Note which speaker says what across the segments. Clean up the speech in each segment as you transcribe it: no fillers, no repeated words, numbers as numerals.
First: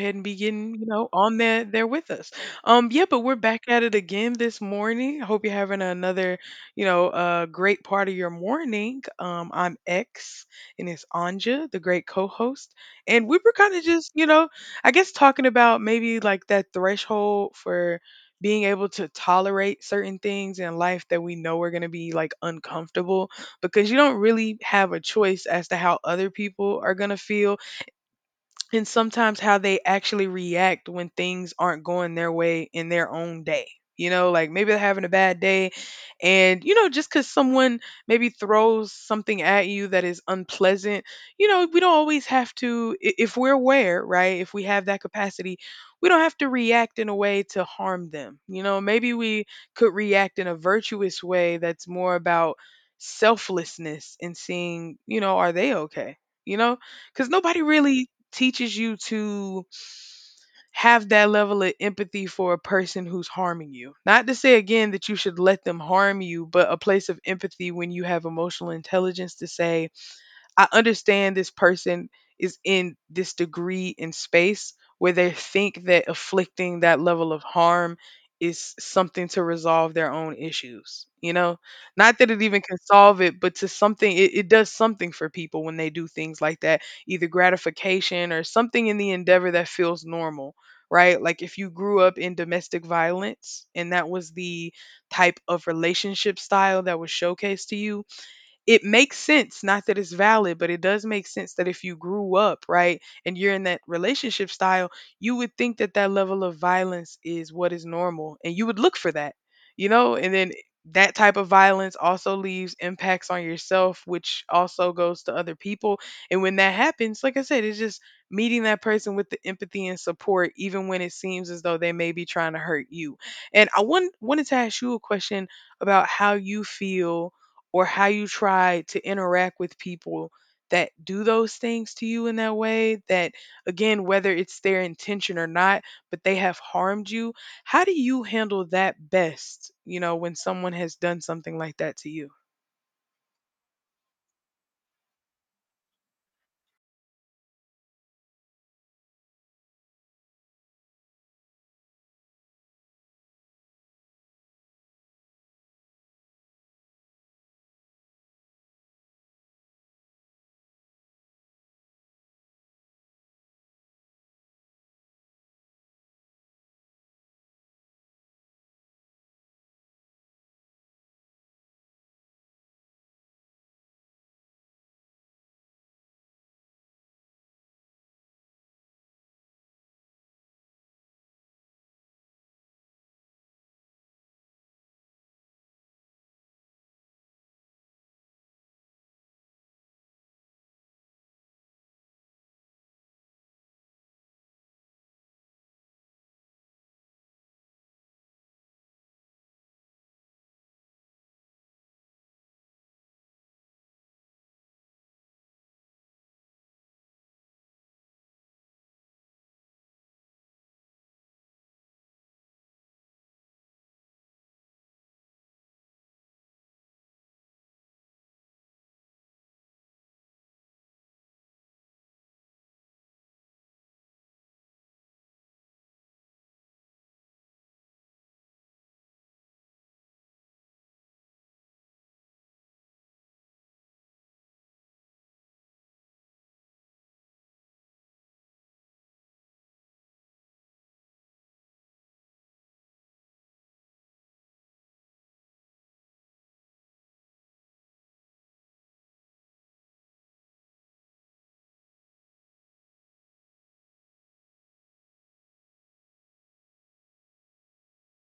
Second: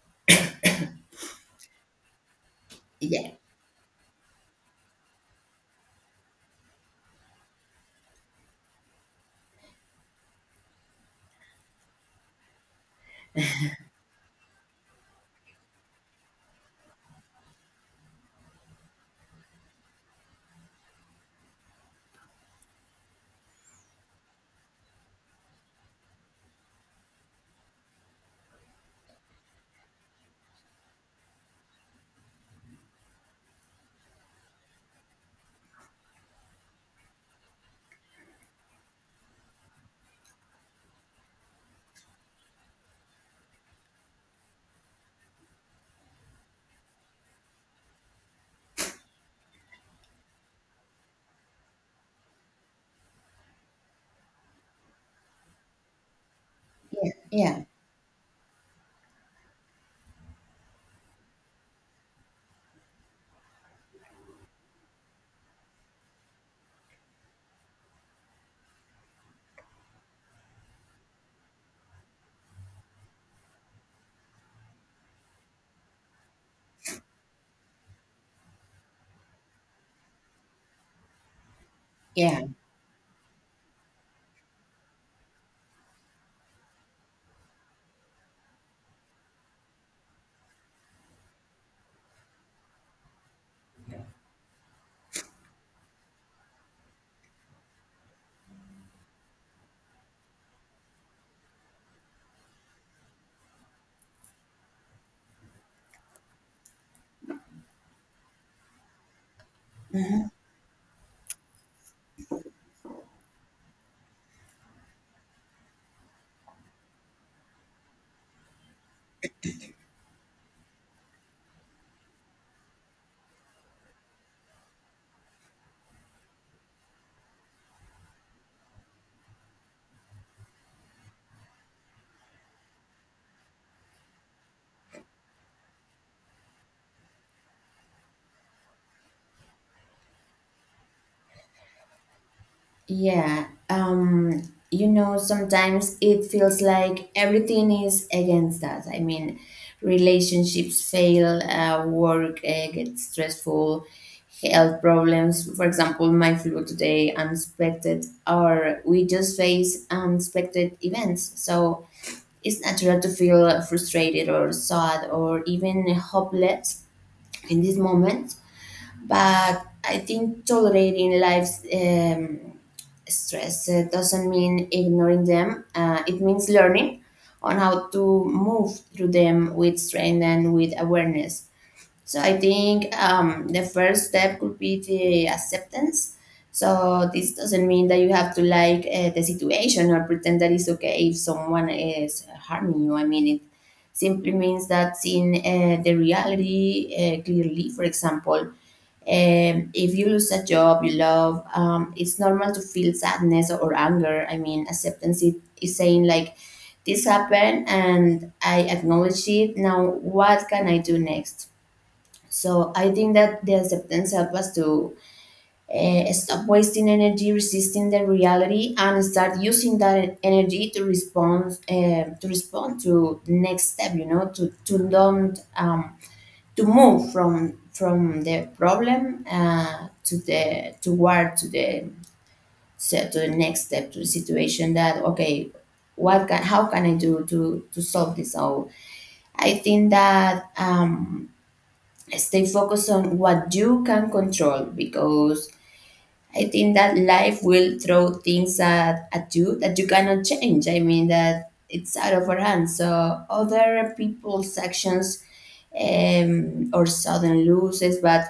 Speaker 1: Ahead and begin, on there with us. Yeah, but
Speaker 2: Yeah,
Speaker 1: we're back at it again this morning. I hope you're having another, great part of your morning. I'm X, and it's Anja, the great co-host, and we were kind of just, I guess talking about maybe like that threshold for being able to tolerate certain things in life that we know are going to be like uncomfortable because you don't really have a choice as to how other people are going to feel and sometimes how they actually react when things aren't going their way in their own day. Like maybe they're having a bad day, and just because someone maybe throws something at you that is unpleasant, we don't always have to, if we're aware, right? If we have that capacity, we don't have to react in a way to harm them. Maybe we could react in a virtuous way that's more about selflessness and seeing, are they okay? You know,
Speaker 2: yeah,
Speaker 1: because
Speaker 2: yeah,
Speaker 1: nobody really teaches you to have that level of empathy for a person who's harming you. Not to say again that you should let them harm you, but a place of empathy when you have emotional intelligence to say, I understand this person is in this degree in space where they think that afflicting that level of harm is something to resolve their own issues. Not that it
Speaker 2: yeah.
Speaker 1: even can solve it, but to something, it does something for people when they do things like that, either gratification or something in the endeavor that feels normal, right? Like if you grew up in domestic violence and that was the type of relationship style that was showcased to you, it makes sense, not that it's valid, but it does make sense that if you grew up, right, and you're in that relationship style, you would think that that level of violence is what is normal and you would look for that,
Speaker 2: Mhm.
Speaker 1: and then that type of violence also leaves impacts on yourself, which also goes to other people. And when that happens, like I said, it's just meeting that person with the empathy and support, even when it seems as though they may be trying to hurt you. And wanted to ask you a question about how you feel or how you try to interact with people that do those things to you in that way that, again, whether it's their intention or not, but they have harmed you, how do you handle that best when someone has done something like that to you?
Speaker 2: Yeah. Sometimes it feels like everything is against us. I mean, relationships fail, work gets stressful, health problems. For example, my flu today, unexpected, or we just face unexpected events. So it's natural to feel frustrated or sad or even hopeless in this moment. But I think tolerating life's stress doesn't mean ignoring them. It means learning on how to move through them with strength and with awareness. So I think the first step could be the acceptance. So this doesn't mean that you have to like the situation or pretend that it's okay if someone is harming you. I mean, it simply means that seeing the reality clearly. For example, if you lose a job you love, it's normal to feel sadness or anger. I mean, acceptance is saying like, this happened and I acknowledge it. Now, what can I do next? So I think that the acceptance helps us to stop wasting energy resisting the reality and start using that energy to respond to the next step. You know, to don't to move from the problem to the toward to the so to the next step to the situation that okay, what can, how can I do to solve this. So I think that stay focused on what you can control, because I think that life will throw things at you that you cannot change. I mean that it's out of our hands, so other people's actions, or sudden losses, but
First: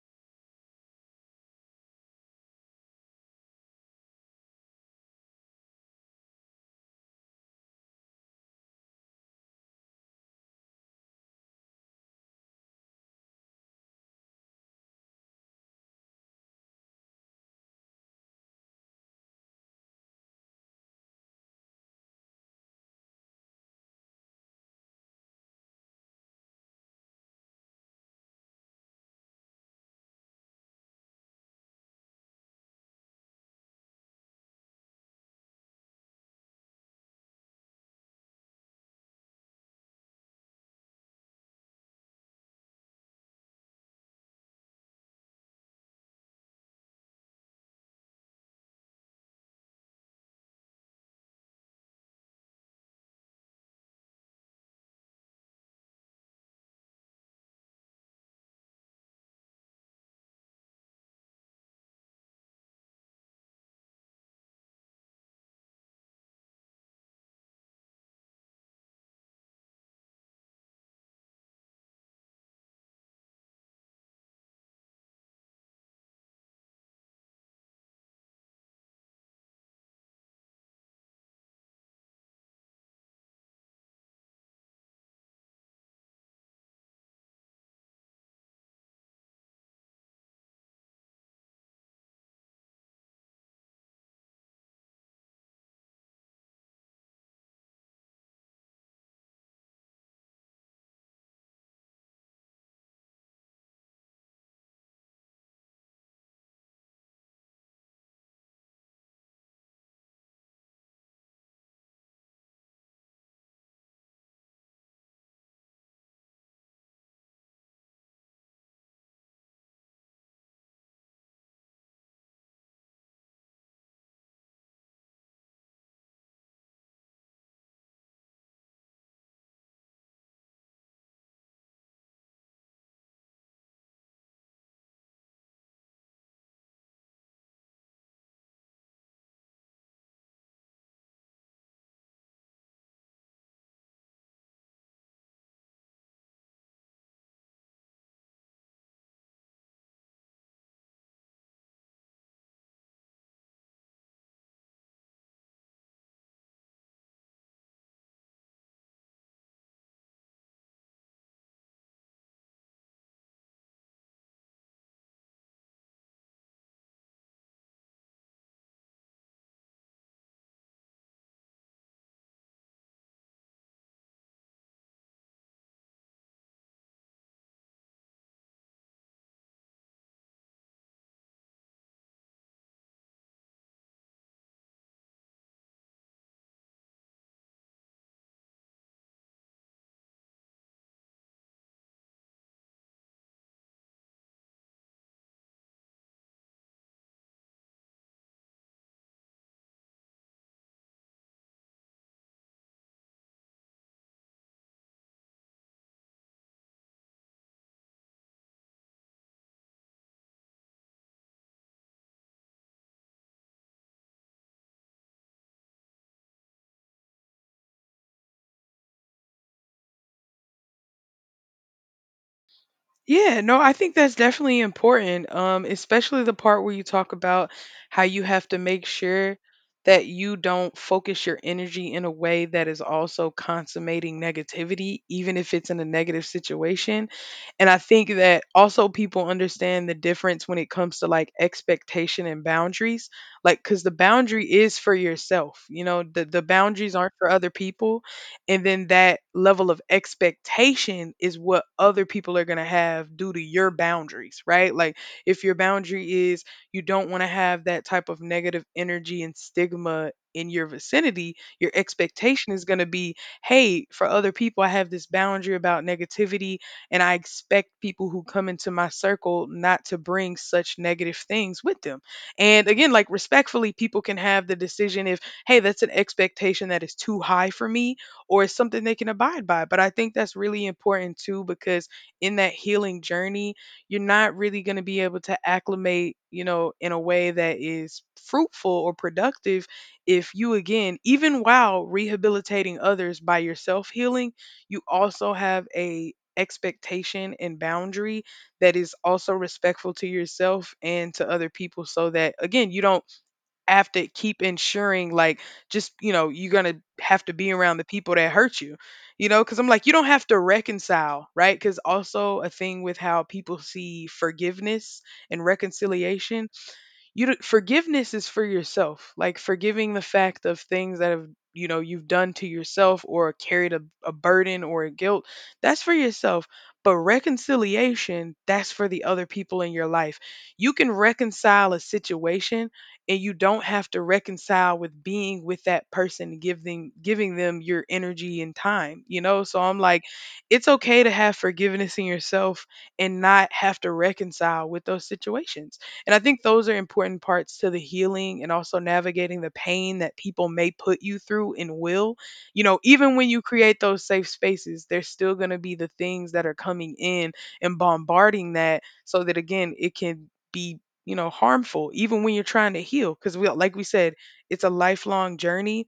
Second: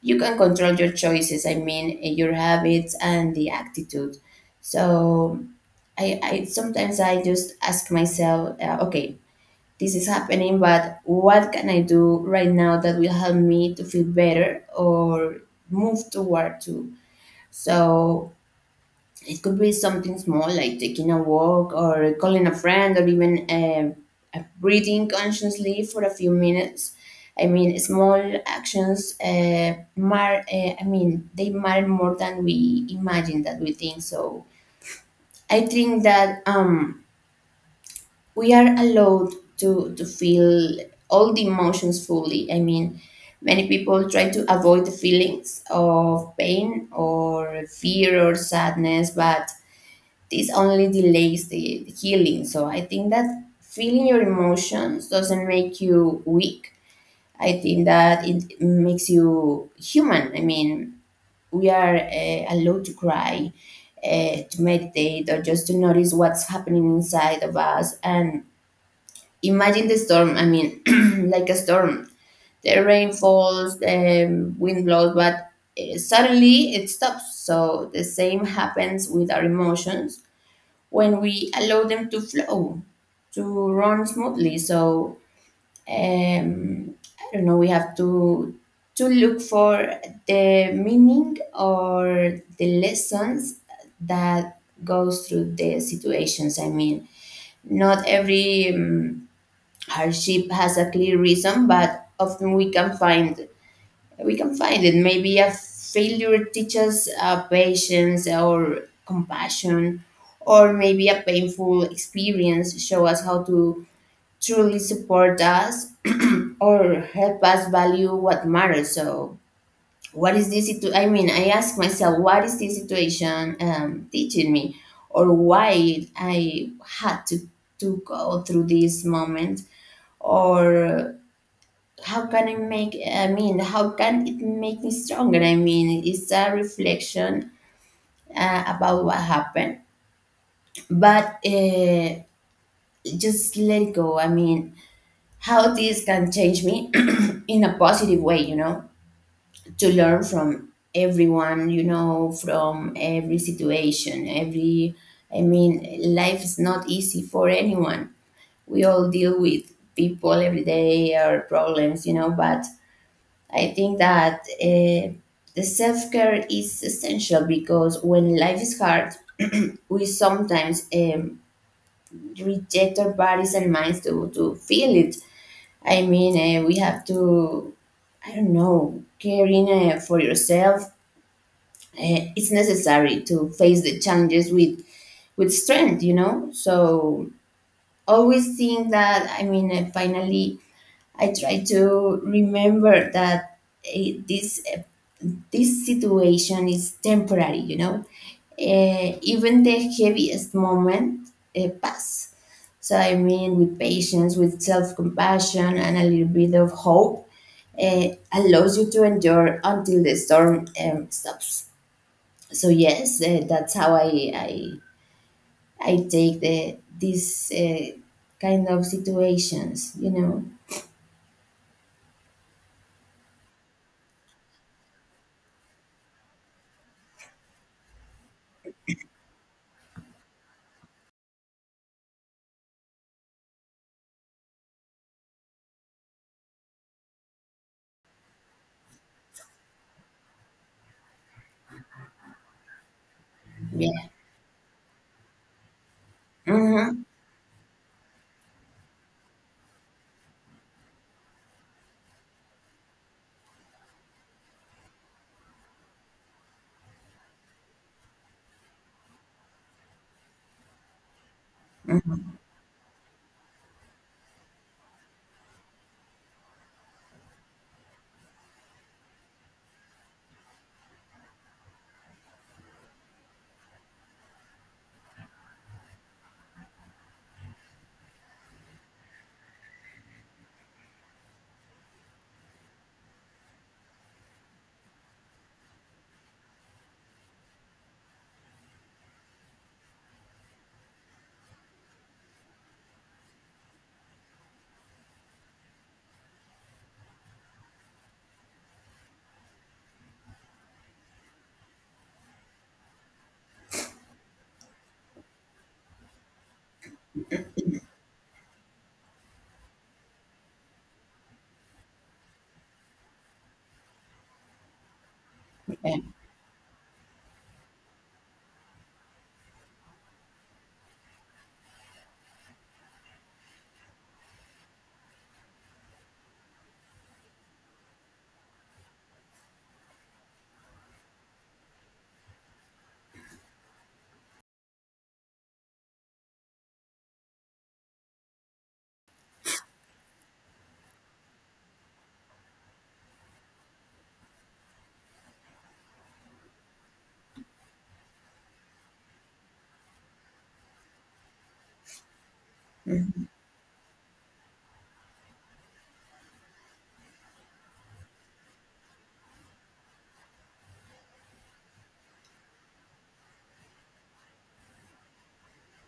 Speaker 2: you can control your choices. I mean, your habits and the attitude. So I sometimes I just ask myself, okay, this is happening, but what can I do right now that will help me to feel better or move toward to. So it could be something small like taking a walk or calling a friend or even breathing consciously for a few minutes. I mean, small actions I mean, they matter more than we imagine that we think. So I think that we are allowed to feel all the emotions fully. I mean, many people try to avoid the feelings of pain or fear or sadness, but this only delays the healing. So I think that feeling your emotions doesn't make you weak. I think that it makes you human. I mean, we are allowed to cry, to meditate, or just to notice what's happening inside of us. And imagine the storm. I mean, like a storm. The rain falls, the wind blows, but suddenly it stops. So the same happens with our emotions when we allow them to flow, to run smoothly. So um, I don't know. We have to look for the meaning or the lessons that goes through the situations. I mean, not every hardship has a clear reason, but often we can find it. Maybe a failure teaches patience or compassion, or maybe a painful experience show us how to truly support us or help us value what matters. So, what is this? I mean, I ask myself, what is this situation teaching me, or why I had to go through this moment, or how can I make, I mean, how can it make me stronger? I mean, it's a reflection about what happened, but just let it go. I mean, how this can change me in a positive way, to learn from everyone, from every situation, every, I mean, life is not easy for anyone. We all deal with people every day or problems, but I think that the self care is essential, because when life is hard, we sometimes reject our bodies and minds to feel it. I mean, we have to, I don't know, caring for yourself. It's necessary to face the challenges with strength, you know? So always think that, I mean, finally, I try to remember that eh, these this situation is temporary. You know. Even the heaviest moment pass. So I mean, with patience, with self-compassion, and a little bit of hope, uh, allows you to endure until the storm stops. So yes, that's how I take these kind of situations.
Speaker 1: Yeah, no, I think that's definitely important, especially the part where you talk about how you have to make sure that you don't focus your energy in a way that is also consummating negativity, even if it's in a negative situation. And I think that also people understand the difference when it comes to like expectation and boundaries, like because the
Speaker 2: Yeah.
Speaker 1: boundary is for yourself, the, boundaries
Speaker 2: Mm-hmm.
Speaker 1: aren't for other people. And then that level of expectation is what other people are going to have due to your boundaries, right? Like if your boundary is you don't want to have that type of negative energy and stigma in your vicinity, your
Speaker 2: Mm-hmm.
Speaker 1: expectation is going to be, hey, for other people, I have this boundary about negativity, and I expect people who come into my circle not to bring such negative things with them. And again, like, respectfully, people can have the decision if, hey, that's an expectation that is too high for me or it's something they can abide by. But I think that's really important too, because in that healing journey, you're not really going to be able to acclimate, in a way that is fruitful or productive if you, again, even while rehabilitating others by yourself healing, you also have a expectation and boundary that is also respectful to yourself and to other people, so that again you don't have to keep ensuring like, just, you're gonna have to be around the people that hurt you, you know because I'm like, you don't have to reconcile, right? Because also a thing with how people see forgiveness and
Speaker 2: Yeah.
Speaker 1: reconciliation, you do, forgiveness is for yourself, like forgiving the fact of things that have, you've done to yourself or carried a, burden or a guilt, that's for yourself. But reconciliation, that's for the other people in your life. You can reconcile a situation, and you don't have to reconcile with being with that person, giving them your energy and time, so I'm like, it's okay to have forgiveness in yourself and not have to reconcile with those situations. And I think those are important parts to the healing and also navigating the pain that people may put you through and will. You know, even
Speaker 2: Hmm.
Speaker 1: when you create those safe spaces, there's still going to be the things that are coming in and bombarding that, so that again, it can be, harmful even when you're trying to heal, because we, like we said, it's a lifelong journey,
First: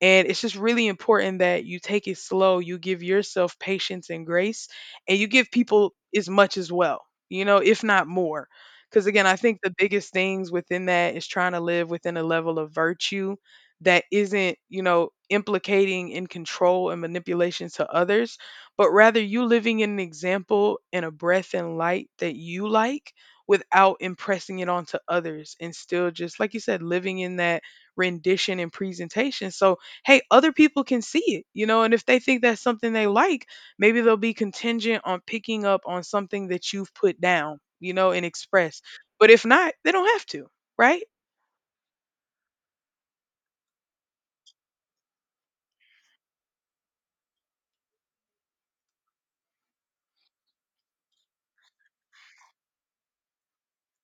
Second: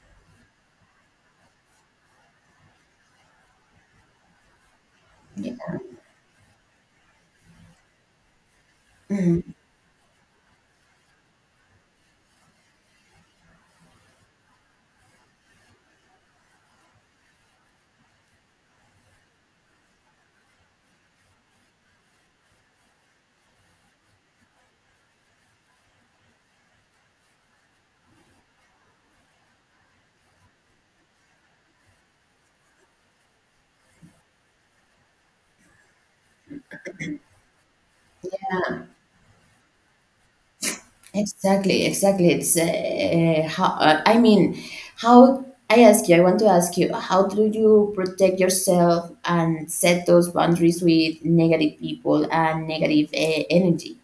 Speaker 1: and it's just really important that you take it slow, you give yourself patience and grace, and you give
Speaker 2: Yeah.
Speaker 1: people as much as well. You know, if not more, because again, I
Speaker 2: Mhm.
Speaker 1: think the biggest things within that is trying to live within a level of virtue that isn't, implicating in control and manipulation to others, but rather you living in an example and a breath and light that you like, without impressing it onto others and still just, like you said, living in that rendition and presentation. So, hey, other people can see it, and if they think that's something they like, maybe they'll be contingent on picking up on something that you've put down, and expressed. But if not, they don't have to, right?
Speaker 2: Exactly, exactly. It's how I mean, how I ask you, I want to ask you, how do you protect yourself and set those boundaries with negative people and negative energy?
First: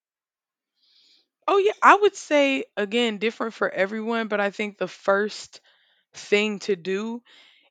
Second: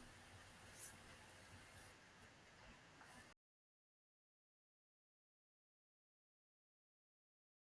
Speaker 1: Oh yeah, I would say, again, different for everyone, but I think the first thing to do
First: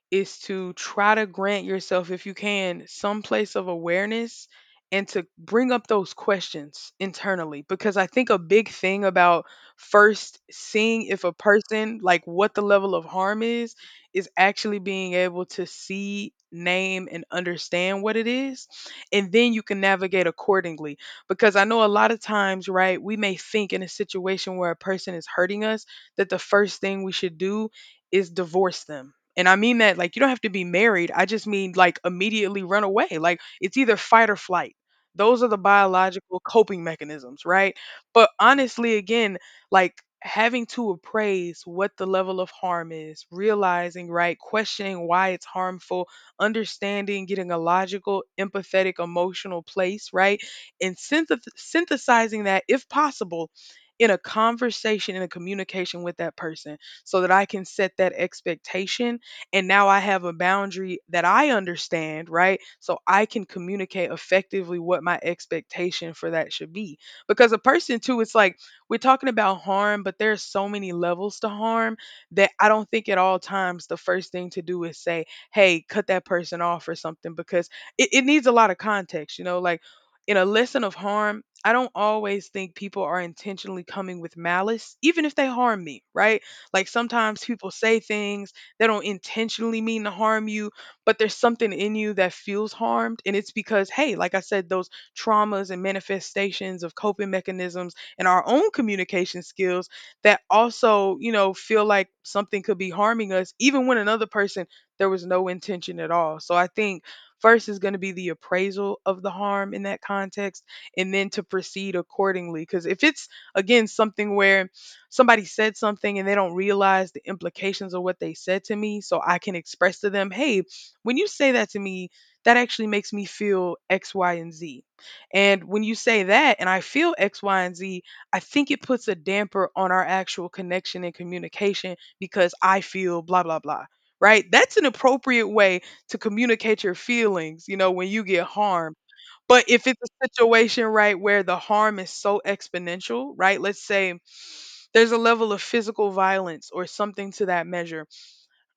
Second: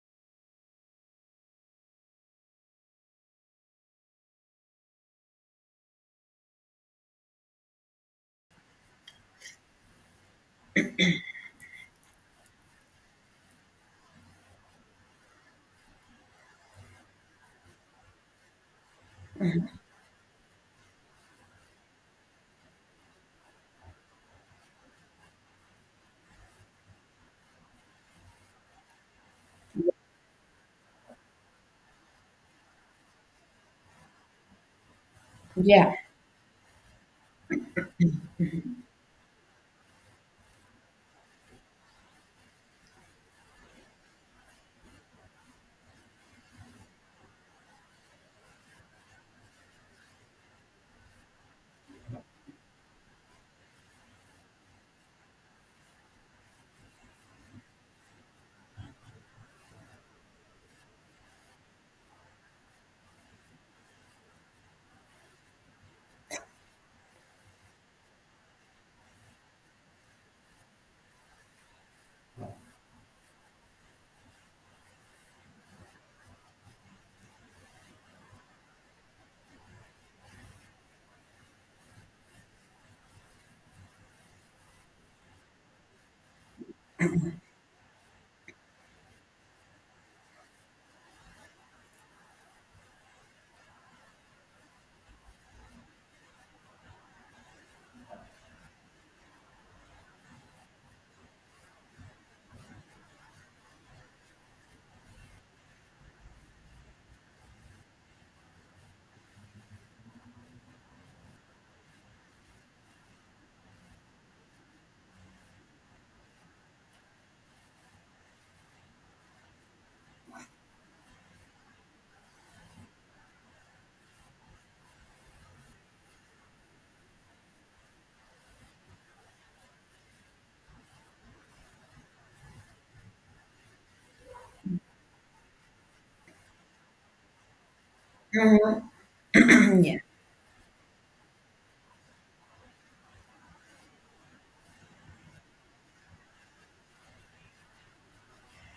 Speaker 1: is to try to grant yourself, if you can, some place of awareness and to bring up those questions internally. Because I think a big thing about first seeing if a person, like what the level of harm is actually being able to see, name, and understand what it is. And then you can navigate accordingly. Because I know a lot of times, right, we may think in a situation where a person is hurting us that the first thing we should do is divorce them, and I mean that like you don't have to be married. I just mean like immediately run away. Like it's either fight or flight. Those are the
Speaker 2: Yeah.
Speaker 1: biological coping mechanisms, right? But
Speaker 2: Mhm.
Speaker 1: honestly, again, like, having to appraise what the level of harm is, realizing, right, questioning why it's harmful, understanding, getting a logical, empathetic, emotional place, right? And synthesizing that, if possible, in a conversation, in a communication with that person, so that I can set that expectation and now I have a boundary that I understand, right? So I can communicate effectively what my expectation for that should be. Because a person too, it's like, we're talking about harm, but there's so many levels to harm that I don't think at all times the first thing to do is say, hey, cut that person off or something, because it needs a lot of context, like, in a lesson of harm, I don't always think people are intentionally coming with malice, even if they harm me, right? Like sometimes people say things they don't intentionally mean to harm you, but there's something in you that feels harmed. And it's because, hey, like I said, those traumas and manifestations of coping mechanisms and our own communication skills that also, feel like something could be harming us, even when another person, there was no intention at all. So I think first is going to be the appraisal of the harm in that context and then to proceed accordingly. Because if it's, again, something where somebody said something and they don't realize the implications of what they said to me, so I can express to them, hey, when you say that to me, that actually makes me feel X, Y, and Z, and when you say that and I feel X, Y, and Z, I think it puts a damper on our actual connection and communication because I feel blah blah blah, right? That's an appropriate way to communicate your feelings when you get harmed. But if
Speaker 2: Yeah.
Speaker 1: it's a situation, right, where the harm is so exponential, right, let's say there's a level of physical violence or something to that measure.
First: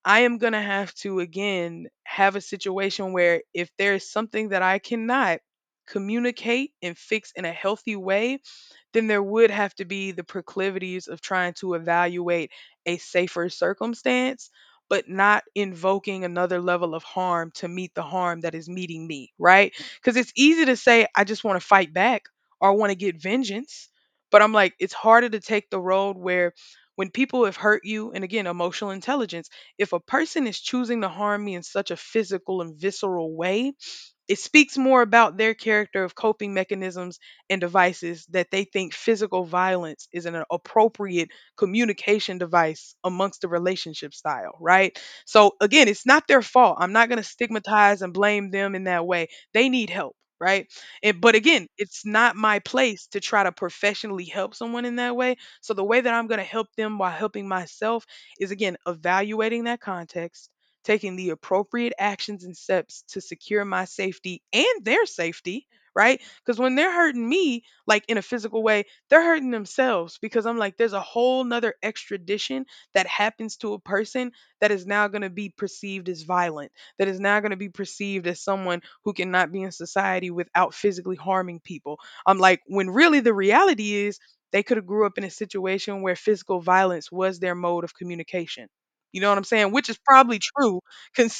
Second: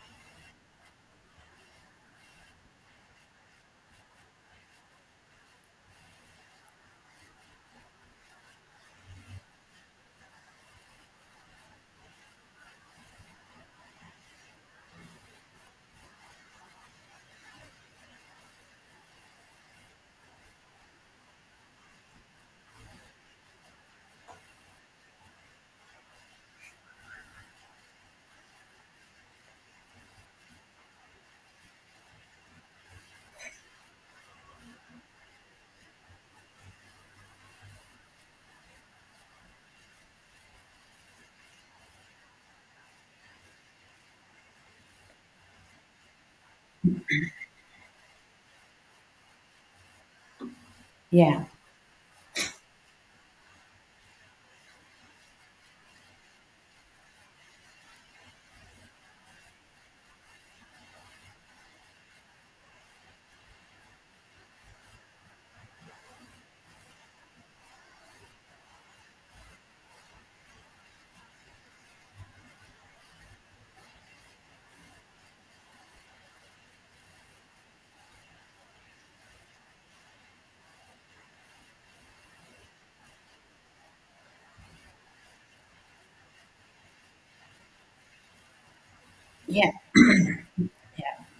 Speaker 1: I am going to have to, again, have a situation where if there is something that I cannot communicate and fix in a healthy way, then there would have to be the proclivities of trying to evaluate a safer circumstance, but not invoking another level of harm to meet the harm that is meeting me, right? Because it's easy to say, I just want to fight back or I want to get vengeance. But I'm like, it's harder to take the road where when people have hurt you, and again, emotional intelligence, if a person is choosing to harm me in such a physical and visceral way, it speaks more about their character of coping mechanisms and devices that they think physical violence is an appropriate communication device amongst the relationship style, right? So again, it's not their fault. I'm not going to stigmatize and blame them in that way. They need help, right? And, but
Speaker 2: Yeah.
Speaker 1: again, it's not my place to try to professionally help someone in that way. So the way that I'm going to help them while helping myself is again evaluating that context, taking the appropriate actions and steps to secure my safety and their safety, right? Because when they're hurting me, like in a physical way, they're hurting themselves because I'm like, there's a whole nother extradition that happens to a person that is now going to be perceived as violent, that is now going to be perceived as someone who cannot be in society without physically harming people. I'm like, when really the reality is, they could have grew up in a situation where physical violence was their mode of communication, you know what I'm
Speaker 2: Yeah.
Speaker 1: saying? Which is probably true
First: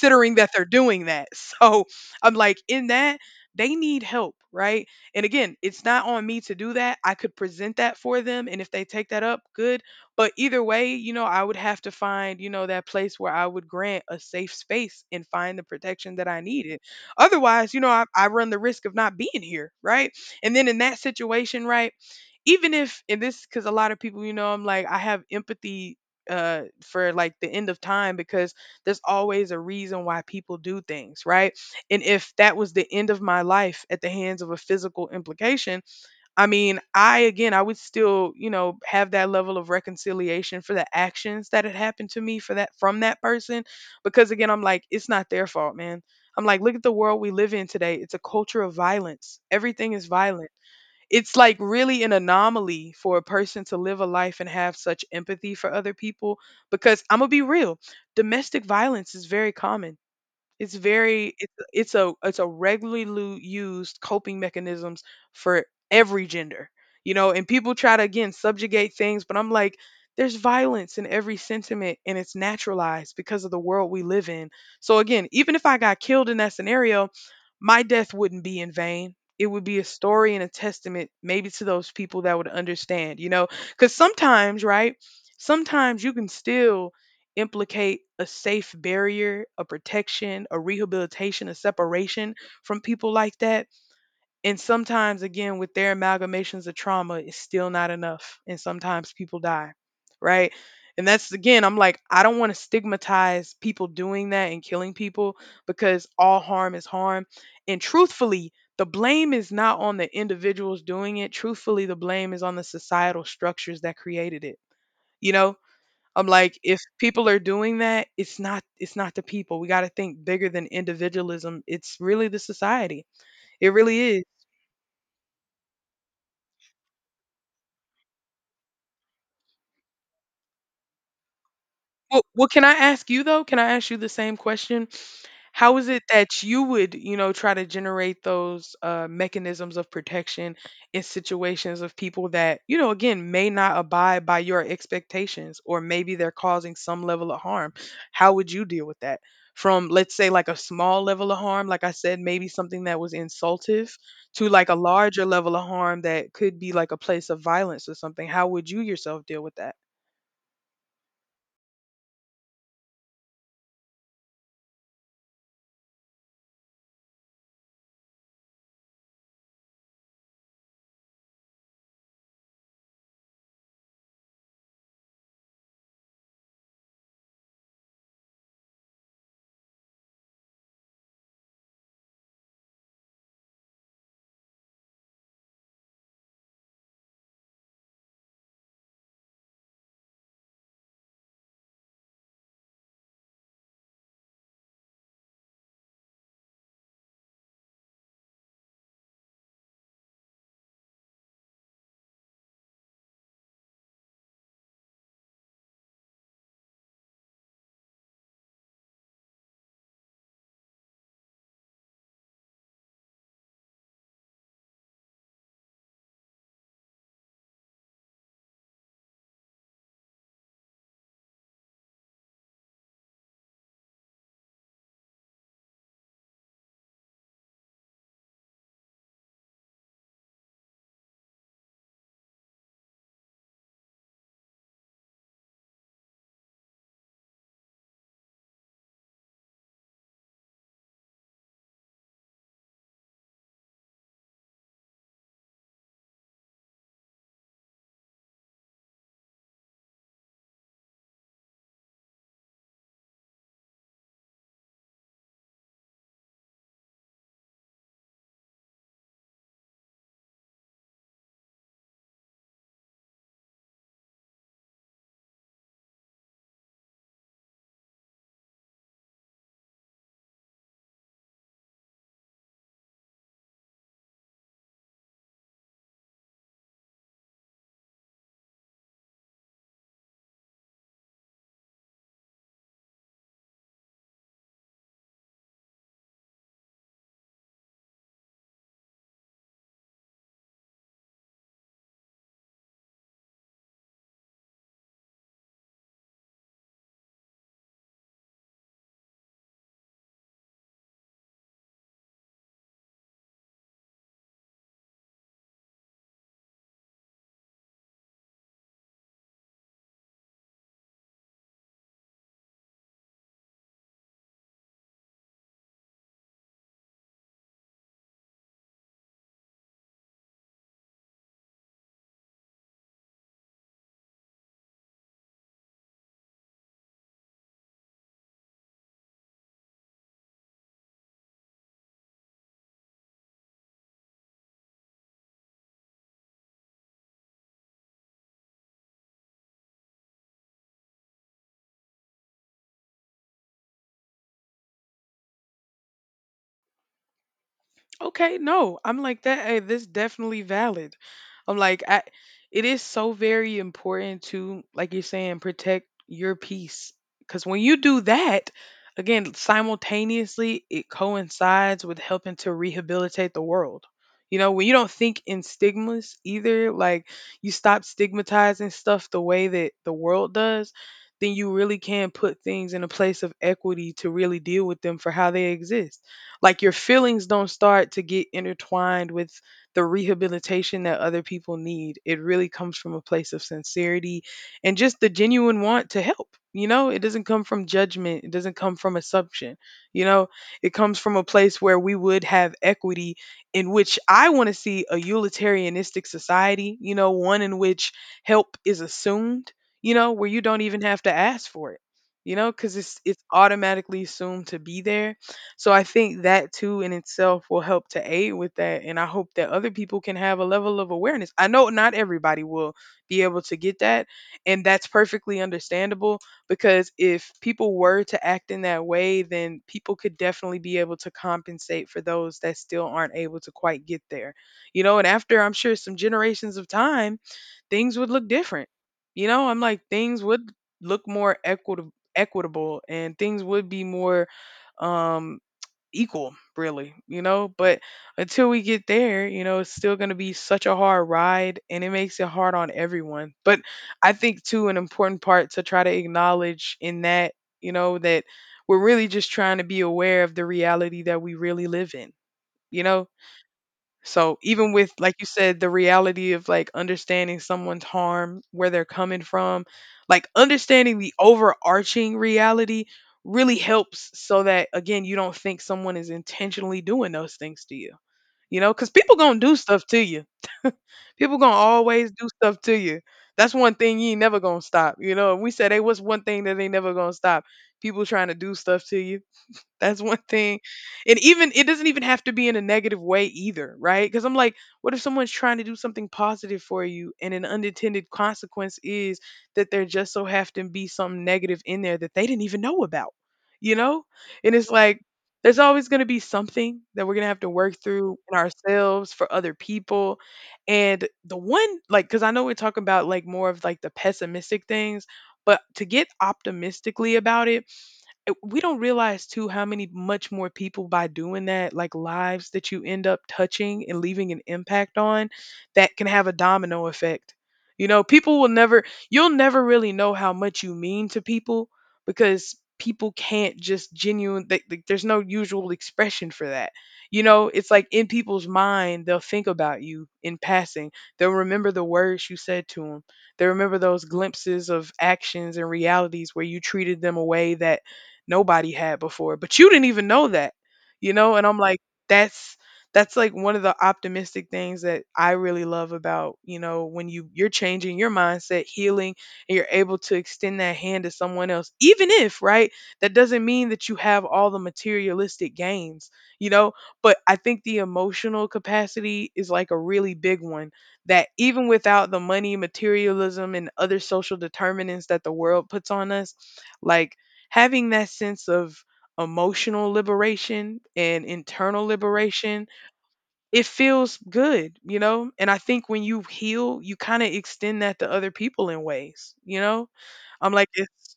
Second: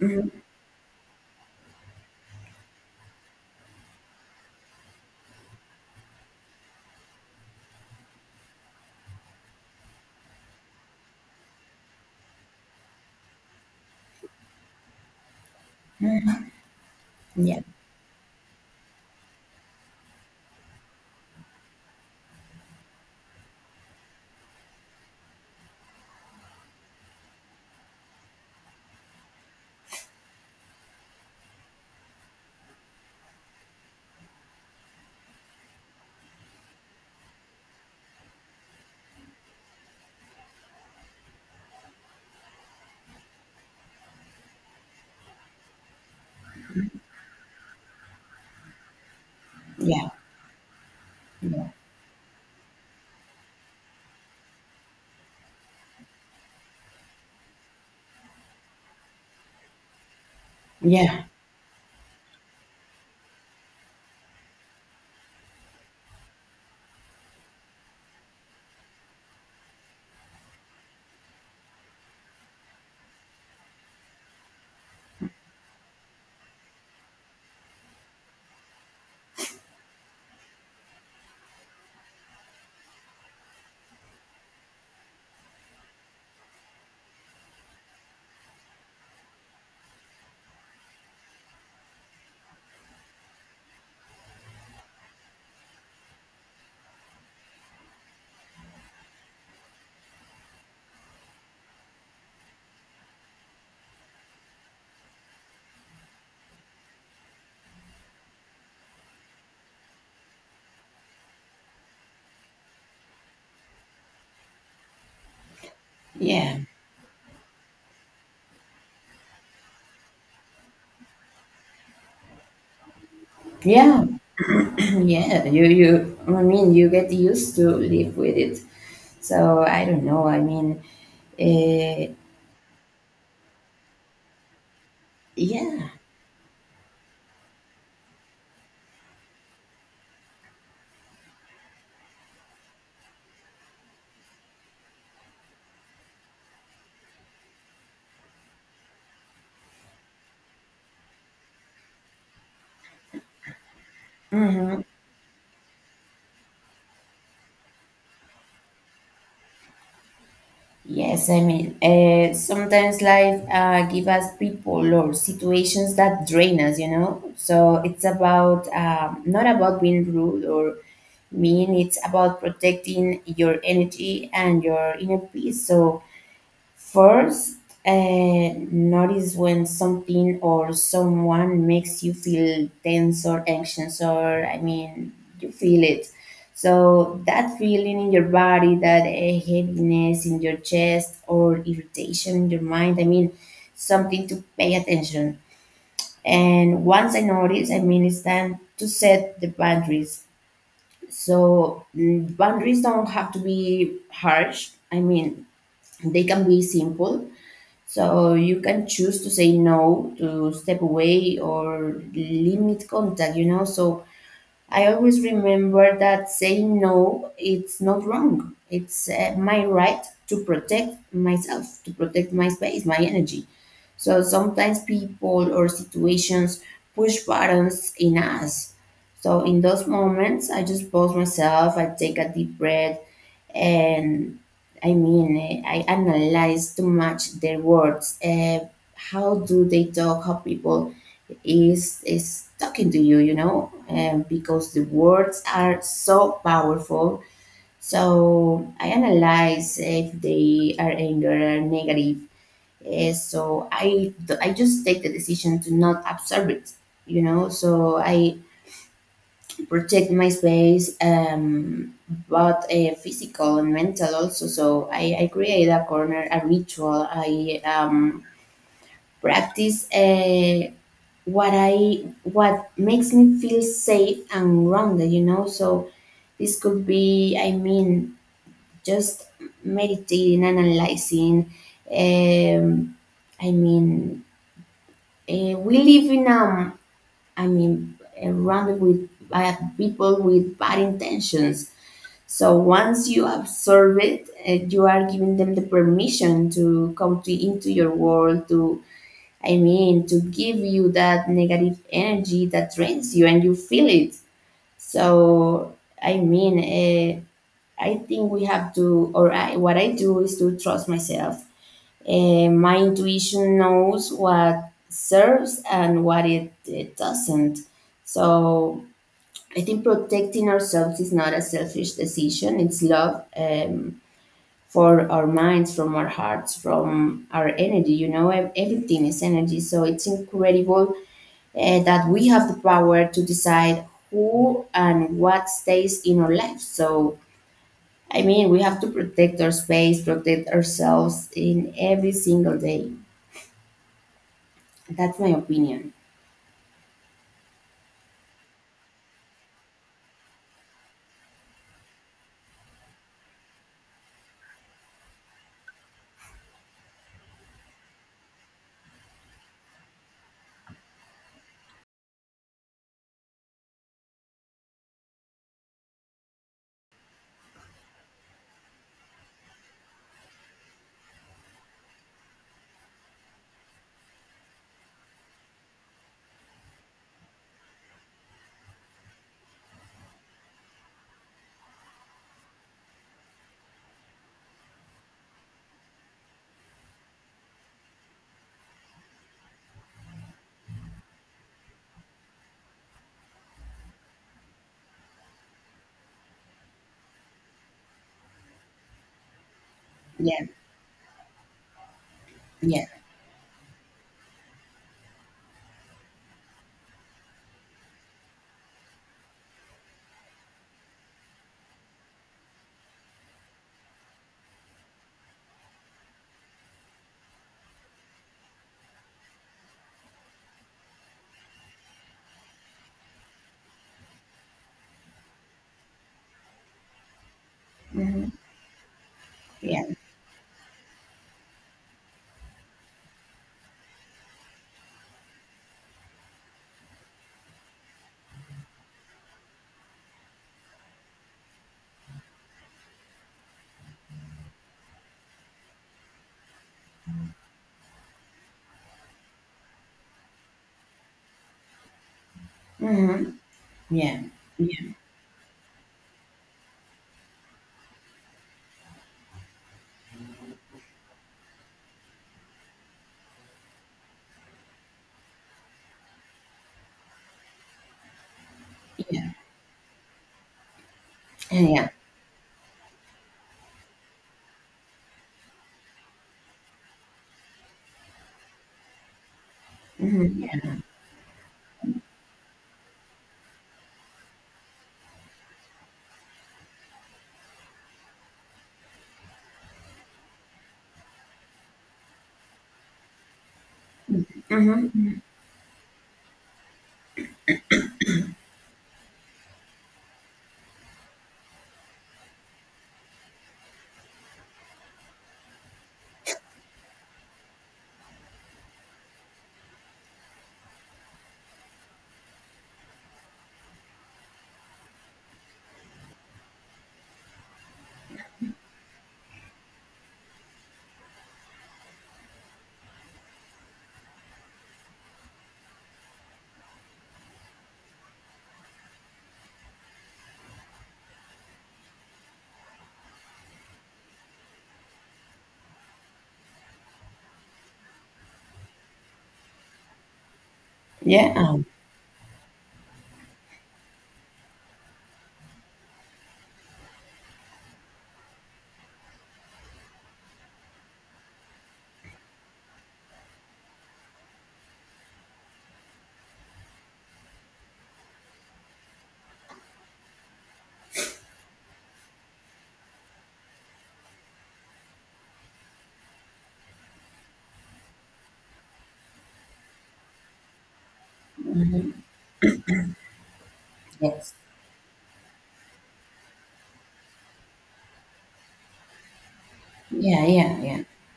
Speaker 2: Mhm.
Speaker 1: that they're doing that. So I'm like, in that, they need help, right? And again, it's not on me to do that. I could present that for them. And if they take that up, good. But either way, you know, I would have to find, you know, that place where I would grant a safe space and find the protection that I needed.
Speaker 2: Yeah.
Speaker 1: Otherwise, you know, I run the risk of not being here, right? And then in that situation, right? Even if, and this, because a lot of people, you know, I'm like, I have empathy for like the end of time because there's always a reason why people do things, right? And if that was the end of my life at the hands of a physical implication, I mean, I again, I would still, you know, have that level of reconciliation for the actions that had happened to me for that, from that person. Because again, I'm like, it's not their fault, man. I'm like, look at the world we live in today. It's a culture of violence. Everything is
Speaker 2: Yeah.
Speaker 1: violent. It's like
Speaker 2: Yeah.
Speaker 1: really an anomaly for a person to live a life and have such empathy for other people. Because I'm gonna be real, domestic violence is very common. It's
Speaker 2: Yeah.
Speaker 1: very, it's a regularly used coping mechanisms for every gender. You know, and people try to again subjugate things, but I'm like, there's violence in every sentiment and it's naturalized because of the world we live in. So again, even if I got killed in that scenario, my death wouldn't be in vain. It would be a story and a testament maybe to those people that would understand, you know? Cuz sometimes, right? Sometimes you can still implicate a safe barrier, a protection, a rehabilitation, a separation from people like that. And sometimes, again, with their amalgamations of trauma, it's still not enough. And sometimes people die, right? And that's again, I'm like, I don't want to stigmatize people doing that and killing people because all harm is harm. And truthfully, the blame is not on the individuals doing it. Truthfully, the blame is on the societal structures that created it. You know, I'm like,
Speaker 2: Yeah.
Speaker 1: if people are doing that, it's not the people. We got to think bigger than individualism. It's really the society. It
Speaker 2: Yeah.
Speaker 1: really is.
Speaker 2: Yeah. You I mean, you get used to live with it. So I don't know. I mean, uh,
Speaker 1: Well, can I ask you though? Can I ask you the same question? How is
Speaker 2: yeah.
Speaker 1: it that you would, you know, try to generate those mechanisms of protection in situations of people that, you know, again, may not abide by your expectations, or maybe they're causing some level of harm? How would you deal with that? From, let's say, like a small level of harm, like I said, maybe something that was insultive, to like a
Speaker 2: Mm-hmm.
Speaker 1: larger level of harm that could be like a place of violence or something. How would you yourself deal with that?
Speaker 2: Yes, I mean, sometimes life give us people or situations that drain us. So it's about not about being rude or mean. It's about protecting your energy and your inner peace. So first, notice when something or someone makes you feel tense or anxious, or I mean, you feel it. So, that feeling in your body, that heaviness in your chest, or irritation in your mind, I mean, something to pay attention. And once I notice, I mean, it's time to set the boundaries. So, boundaries don't have to be harsh. I mean, they can be simple, so you can choose to say no, to step away, or limit contact. So I always remember that saying no, it's not wrong. It's my right to protect myself, to protect my space, my energy. So sometimes people or situations push buttons in us. So in those moments, I just pause myself, I take a deep breath, and I mean, I analyze too much their words. How do they talk? How people is talking to you, you know and because the words are so powerful. So I analyze if they are anger or negative. So I just take the decision to not absorb it, so I protect my space, but physical and mental also. So I create a corner, a ritual. I practice what I what makes me feel safe and grounded. So this could be, I mean, just meditating, analyzing. Um, I mean, we live in, I mean, around with bad people with bad intentions. So once you observe it, you are giving them the permission to come to into your world to give you that negative energy that drains you and you feel it. So, I mean, I think we have to, or I, what I do is to trust myself. My intuition knows what serves and what it doesn't. So, I think protecting ourselves is not a selfish decision, it's love. For our minds, from our hearts, from our energy. You know, everything is energy. So it's incredible that we have the power to decide who and what stays in our lives. So, I mean, we have to protect our space, protect ourselves in every single day. That's my opinion.
Speaker 1: Okay, no, I'm like that. Hey, this definitely valid. I'm like, I, it is so very important to, like you're saying, protect your peace. Because when you do that, again, simultaneously, it coincides with helping to rehabilitate the world. You know, when you don't think in stigmas either, like you stop stigmatizing stuff the way that the world does, then you really can put things in a place of equity to really deal with them for how they exist. Like your feelings don't start to get intertwined with the rehabilitation that other people need. It really comes from a place of sincerity and just the genuine want to help. You know, it doesn't come from judgment, it doesn't come from assumption. You know, it comes from a place where we would have equity in which I want to see a utilitarianistic society, you know, one in which help is assumed, you know, where you
Speaker 2: Yeah,
Speaker 1: don't even have to ask for it, you know, because
Speaker 2: yeah.
Speaker 1: it's automatically assumed to be there, so I think that too in itself will help to aid with that. And I hope that other people can have a level of awareness. I know not everybody will be able to get that. And that's perfectly understandable, because if people were to act in that way, then people could definitely be able to compensate for those that still aren't able to quite get there. You know, and after I'm sure some generations of time, things would
Speaker 2: Hmm.
Speaker 1: look different. You know, I'm like,
Speaker 2: Yeah.
Speaker 1: things would look more equitable, and things would be more um equal, really, you know. But until we get there, you know, it's still going to be such a hard ride and it makes it hard on everyone. But I think too an important part to try to acknowledge in that, you know, that we're really just trying to be aware of the reality that we really live in, you know?
Speaker 2: Hmm. Yeah,
Speaker 1: So even
Speaker 2: yeah,
Speaker 1: with, like you said, the reality of like understanding someone's harm, where they're coming from, like understanding the overarching reality really helps so that again you don't think someone is intentionally doing those things to you. You know, because people
Speaker 2: yeah,
Speaker 1: gonna do stuff to you. People gonna
Speaker 2: yeah.
Speaker 1: always do stuff to you. That's one thing you ain't never gonna stop. You know, we said, hey, what's one thing that ain't never gonna stop? People trying to do stuff to you, that's one
Speaker 2: Hmm.
Speaker 1: thing.
Speaker 2: Yeah.
Speaker 1: And even it doesn't even have to be in a negative way either, right? Because I'm like, what if someone's trying to do something positive for you and an unintended consequence is that there just so happened to be some negative in there that they didn't even know about, you know? And it's like,
Speaker 2: Hmm.
Speaker 1: there's always going to be something that we're going to have to work through in ourselves for other people. And the one, like, because I know we're talking about like more of like the pessimistic things, but to get optimistically about it, we don't realize too how many much more people by doing that, like lives that you end up touching and leaving an impact on that can have a domino effect. You know, people will never, you'll never really know how much you mean to people because people can't just genuine, there's no usual expression for that. You know, it's like in people's mind, they'll think about you in passing. They'll remember the words you said to them. They remember those glimpses of actions and realities where you treated them a way that nobody had before, but you didn't even know that, you
Speaker 2: Yeah.
Speaker 1: know? And I'm like, that's that's like one of the optimistic things that I really love about, you know, when you're changing your mindset, healing, and you're able to extend that hand to someone else, even if, right? That doesn't mean that you have all the materialistic gains, you know? But I think the emotional capacity is like a really big one that even without the money, materialism, and other social determinants that the world puts on us, like having that sense of emotional liberation and internal
Speaker 2: Mhm.
Speaker 1: liberation, it feels
Speaker 2: Yes.
Speaker 1: good, you know? And I think when you heal, you kind of extend that to other people in ways, you know?
Speaker 2: Yeah,
Speaker 1: I'm like,
Speaker 2: yeah,
Speaker 1: it's,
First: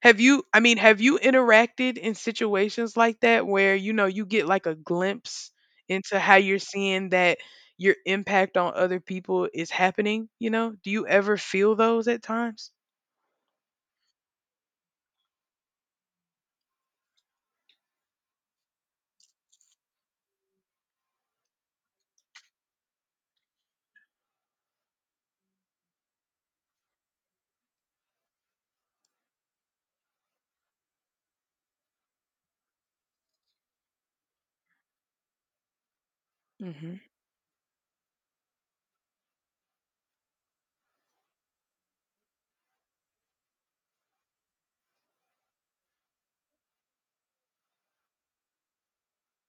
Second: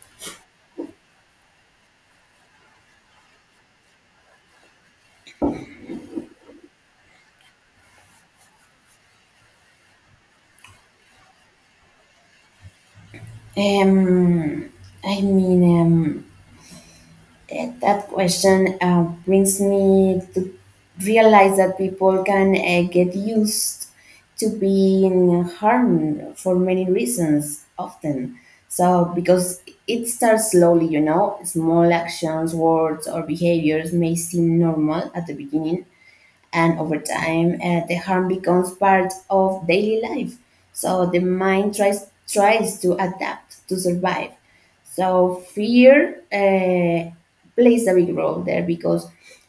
Speaker 1: have you interacted in situations like that where, you know, you get like a glimpse into how you're seeing that your impact on other people is happening, you know? Do you ever feel those at times?
Speaker 2: yeah. I mean, that question brings me to realize that people can get used to being harmed for many reasons often. So, because it starts slowly, you know, small actions, words, or behaviors may seem normal at the beginning, and
Speaker 1: hmm
Speaker 2: over time the harm becomes part of daily life. So the mind tries to adapt to survive. So fear plays a big role there, because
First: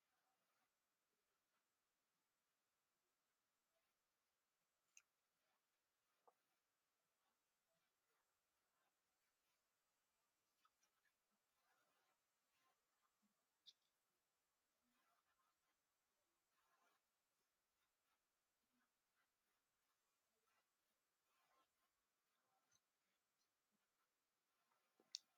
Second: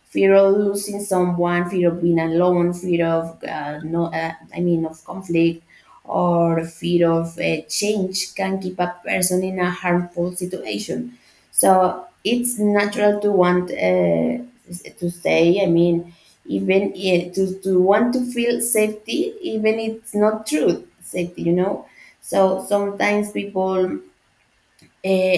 Speaker 2: fear of losing someone, fear of being alone, fear of no I mean of conflict, or fear of change can keep a person in a harmful situation. So it's natural to want to stay. I mean, even to want to feel safety, even it's not true safety. So sometimes people uh,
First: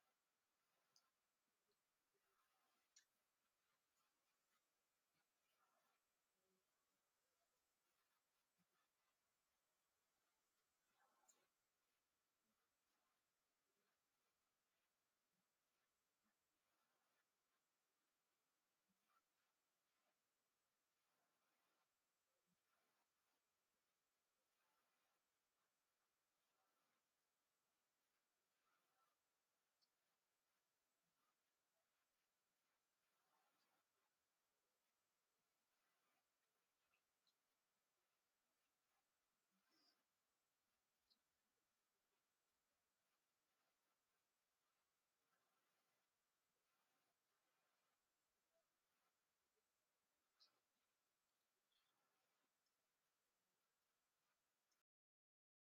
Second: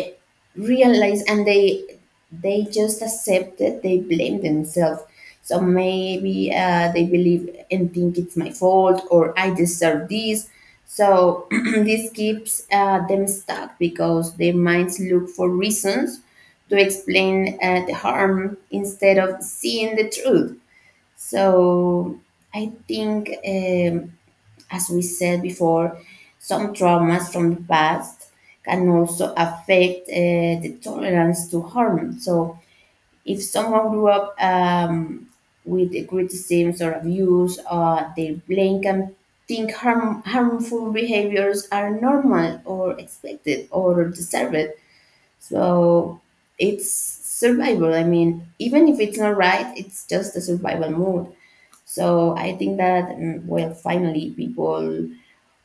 Speaker 2: realize, and they just accept it, they blame themselves. So maybe they believe and think, it's my fault, or I deserve this. So this keeps them stuck, because their minds look for reasons to explain the harm instead of seeing the truth. So I think as we said before, some traumas from the past can also affect the tolerance to harm. So, if someone grew up with the criticisms or abuse, they blame can think harmful behaviors are normal or expected or deserved. So, it's survival. I mean, even if it's not right, it's just a survival mode. So I think that, well, finally, people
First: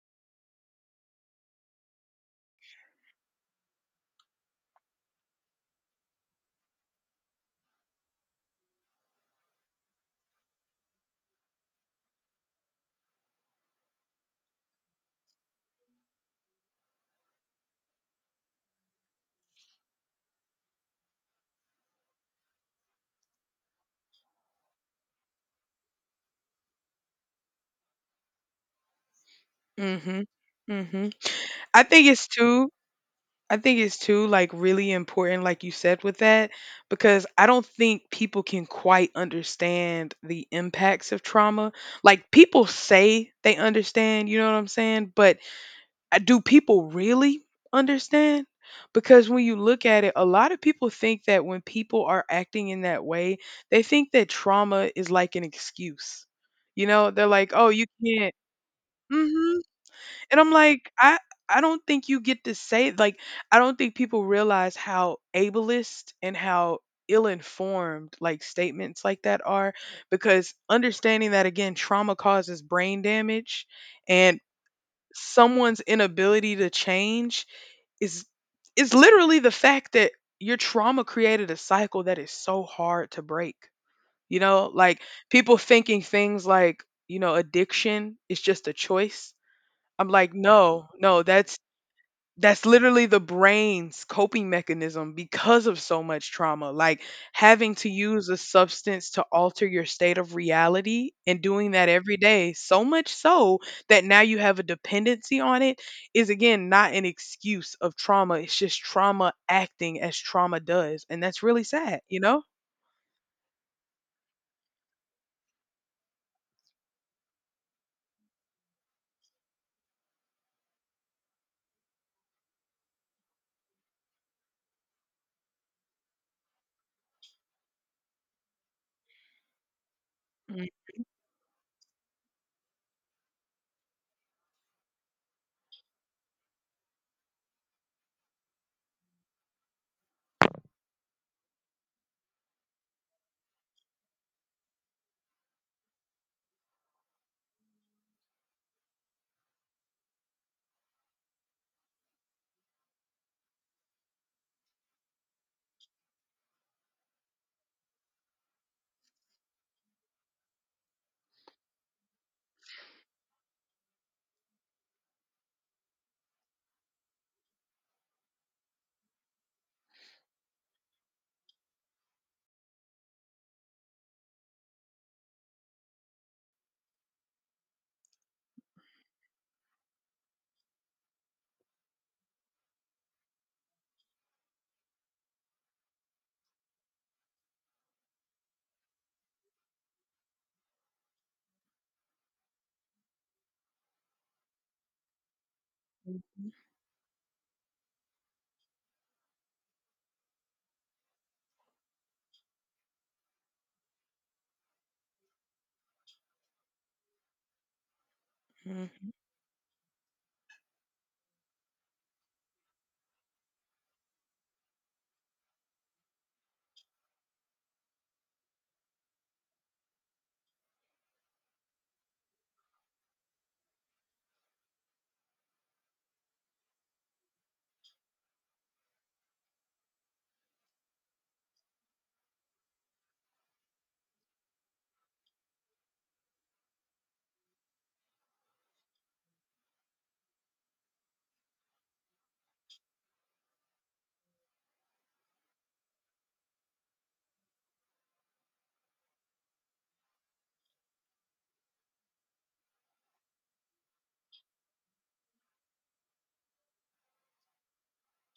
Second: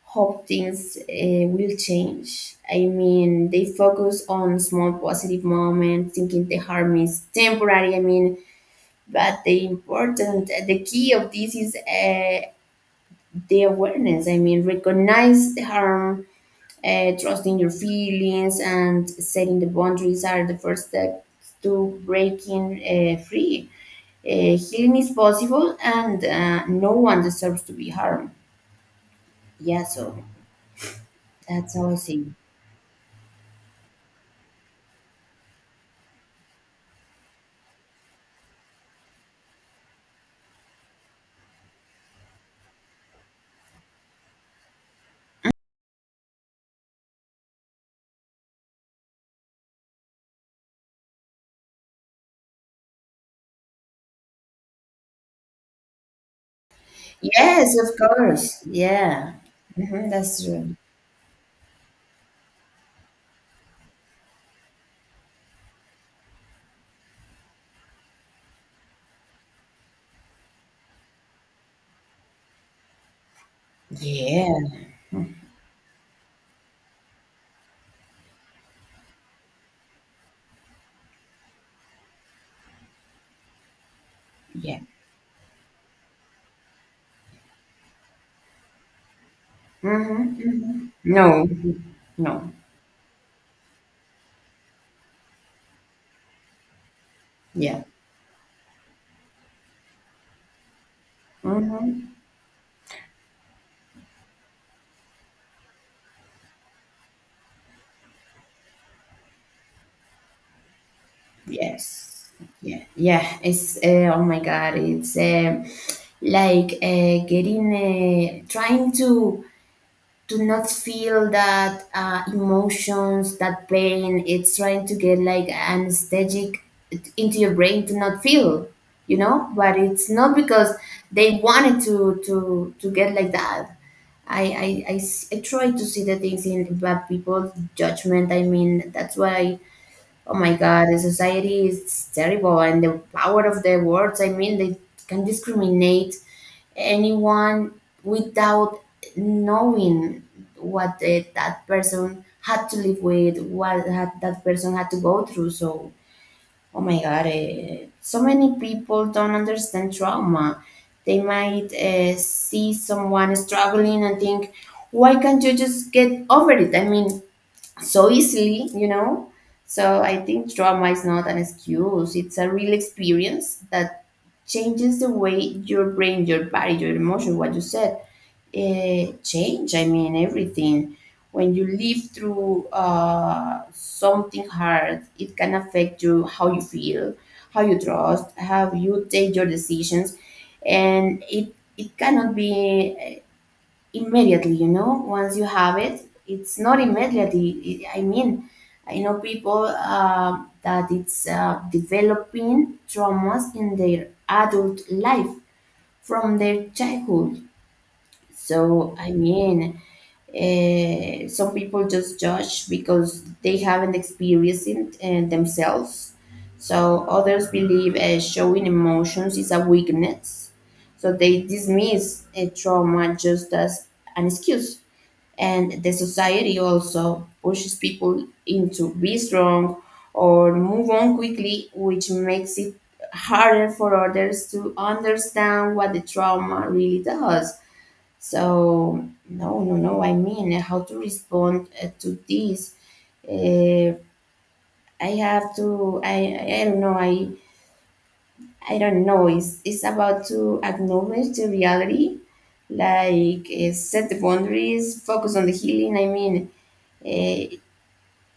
Speaker 2: hope things will change. I mean, they focus on small positive moments, thinking the harm is temporary. I mean, but the key of this is the awareness. I mean, recognize the harm, trusting your feelings, and setting the boundaries are the first step to breaking free. Healing is possible, and no one deserves to be harmed. Yeah, so
Speaker 1: hmm hmm
Speaker 2: that's
Speaker 1: I
Speaker 2: how I
Speaker 1: think it's
Speaker 2: see.
Speaker 1: too I think it's too like really important, like you said with that, because I don't think people can quite understand the impacts of trauma. Like people say they understand, you know what I'm saying? But do people really understand? Because when you look at it, a lot of people think that when people are acting in that way, they think that trauma is like an excuse. You know, they're like, oh,
Speaker 2: Yes,
Speaker 1: you
Speaker 2: of
Speaker 1: can't.
Speaker 2: course. Yeah.
Speaker 1: Mhm.
Speaker 2: Mhm,
Speaker 1: And
Speaker 2: that's
Speaker 1: I'm
Speaker 2: true.
Speaker 1: like, I don't think you get to say like I don't think people realize how ableist and how ill-informed like statements like that are, because understanding that, again, trauma causes brain damage, and
Speaker 2: Yeah.
Speaker 1: someone's inability to change is is literally the fact that your trauma created a cycle that is so hard to break. You know,
Speaker 2: Yeah.
Speaker 1: like people thinking things like, you know, addiction is just a choice. I'm like,
Speaker 2: Mhm,
Speaker 1: no,
Speaker 2: mhm. No.
Speaker 1: that's
Speaker 2: Mhm. No.
Speaker 1: literally the brain's coping mechanism because of so much trauma. Like having
Speaker 2: Yeah.
Speaker 1: to use a substance to alter your state of reality and doing that
Speaker 2: Mhm.
Speaker 1: every day, so much so that now you have a dependency on it, is again not an excuse of trauma. It's just trauma acting as trauma does. And that's really sad, you
Speaker 2: Yes.
Speaker 1: know?
Speaker 2: Yeah. Yeah. It's oh my God. It's like getting, trying to not feel that emotions, that pain. It's trying to get like anesthetic into your brain to not feel. But it's not because they wanted to get like that. I try to see the things in bad people's judgment. I mean, that's why. Oh my God, the society is terrible, and the power of their words. I mean, they can discriminate anyone without knowing that person had to live with, that person had to go through. So, oh my God, so many people don't understand trauma. They might see someone struggling and think, why can't you just get over it? I mean, so easily, you know? So I think trauma is not an excuse. It's a real experience that changes the way your brain, your body, your emotion, what you said, change. I mean, everything. When you live through something hard, it can affect you, how you feel, how you trust, how you take your decisions, and it cannot be immediately, once you have it,
Speaker 1: Mhm.
Speaker 2: it's not immediately. I mean, I know people uh, that it's developing traumas in their adult life from their childhood. So, I mean, some people just judge because they haven't experienced it themselves. So others believe showing emotions is a weakness, so they dismiss a trauma just as an excuse. And the society also pushes people into be strong or move on quickly, which makes it harder for others to understand what the trauma really does. So, no, no, no, I mean, how to respond to this. uh, I don't know. I don't know, it's about to acknowledge the reality, like set the boundaries, focus on the healing. I mean, uh,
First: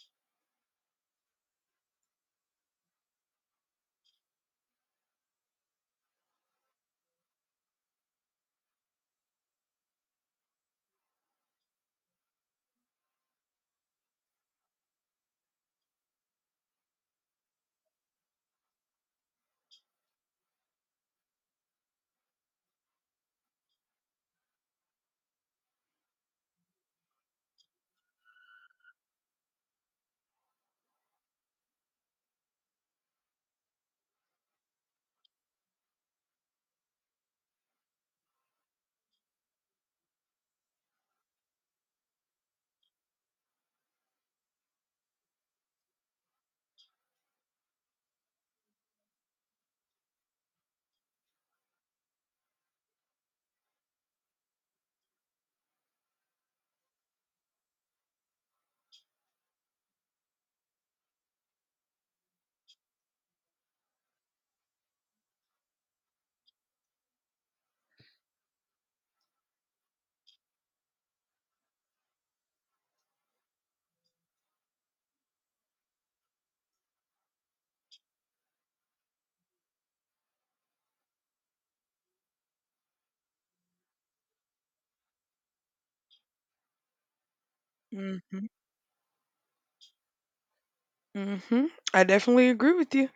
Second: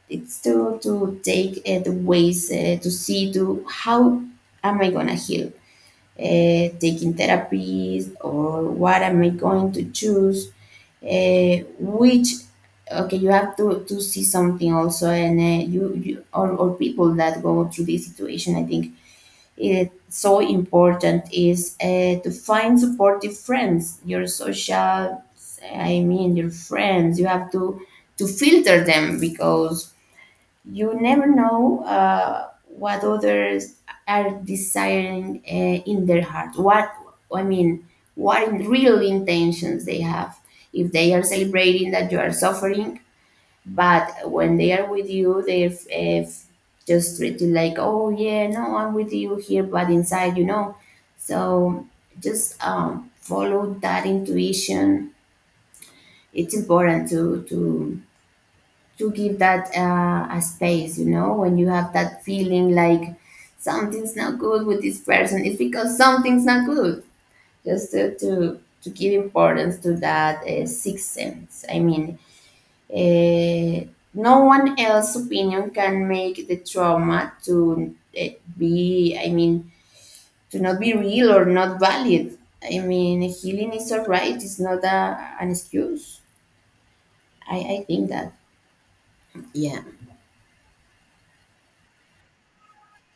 Speaker 2: it's to take the ways to see to how am I gonna heal, taking therapies or what am I going to choose, which, okay, you have to see something also. And you, you or people that go through this situation, I think it's so important is to find supportive friends, your social, I mean, your friends. You have to filter them because you never know what others are desiring in their heart. What I mean, what in real intentions they have. If they are celebrating that you are suffering, but when they are with you, they just treat you like, oh yeah, no, I'm with you here, but inside. So just follow that intuition. It's important to give that a space, when you have that feeling like something's not good with this person, it's because something's not good. Just to give importance to that sixth sense. I mean, uh, no one else's opinion can make the trauma to uh, be, I mean, to not be real or not valid. I mean, healing is all right. It's not an excuse, I think that,
Speaker 1: Mhm.
Speaker 2: yeah.
Speaker 1: Mhm. I definitely agree with you.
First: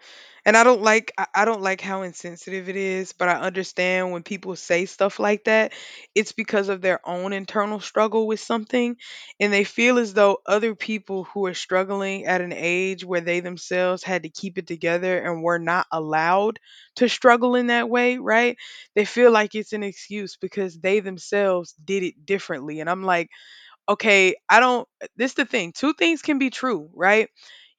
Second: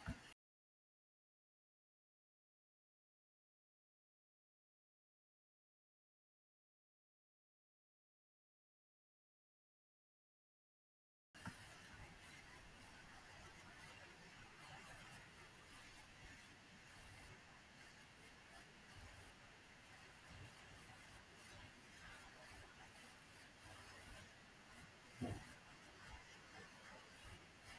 Speaker 1: And I don't like how insensitive it is, but I understand when people say stuff like that, it's because of their own internal struggle with something, and they feel as though other people who are struggling at an age where they themselves had to keep it together and were not allowed to struggle in that way, right? They feel like it's an excuse because they themselves did it differently. And I'm like, okay, I don't, this the thing. Two things can be true, right?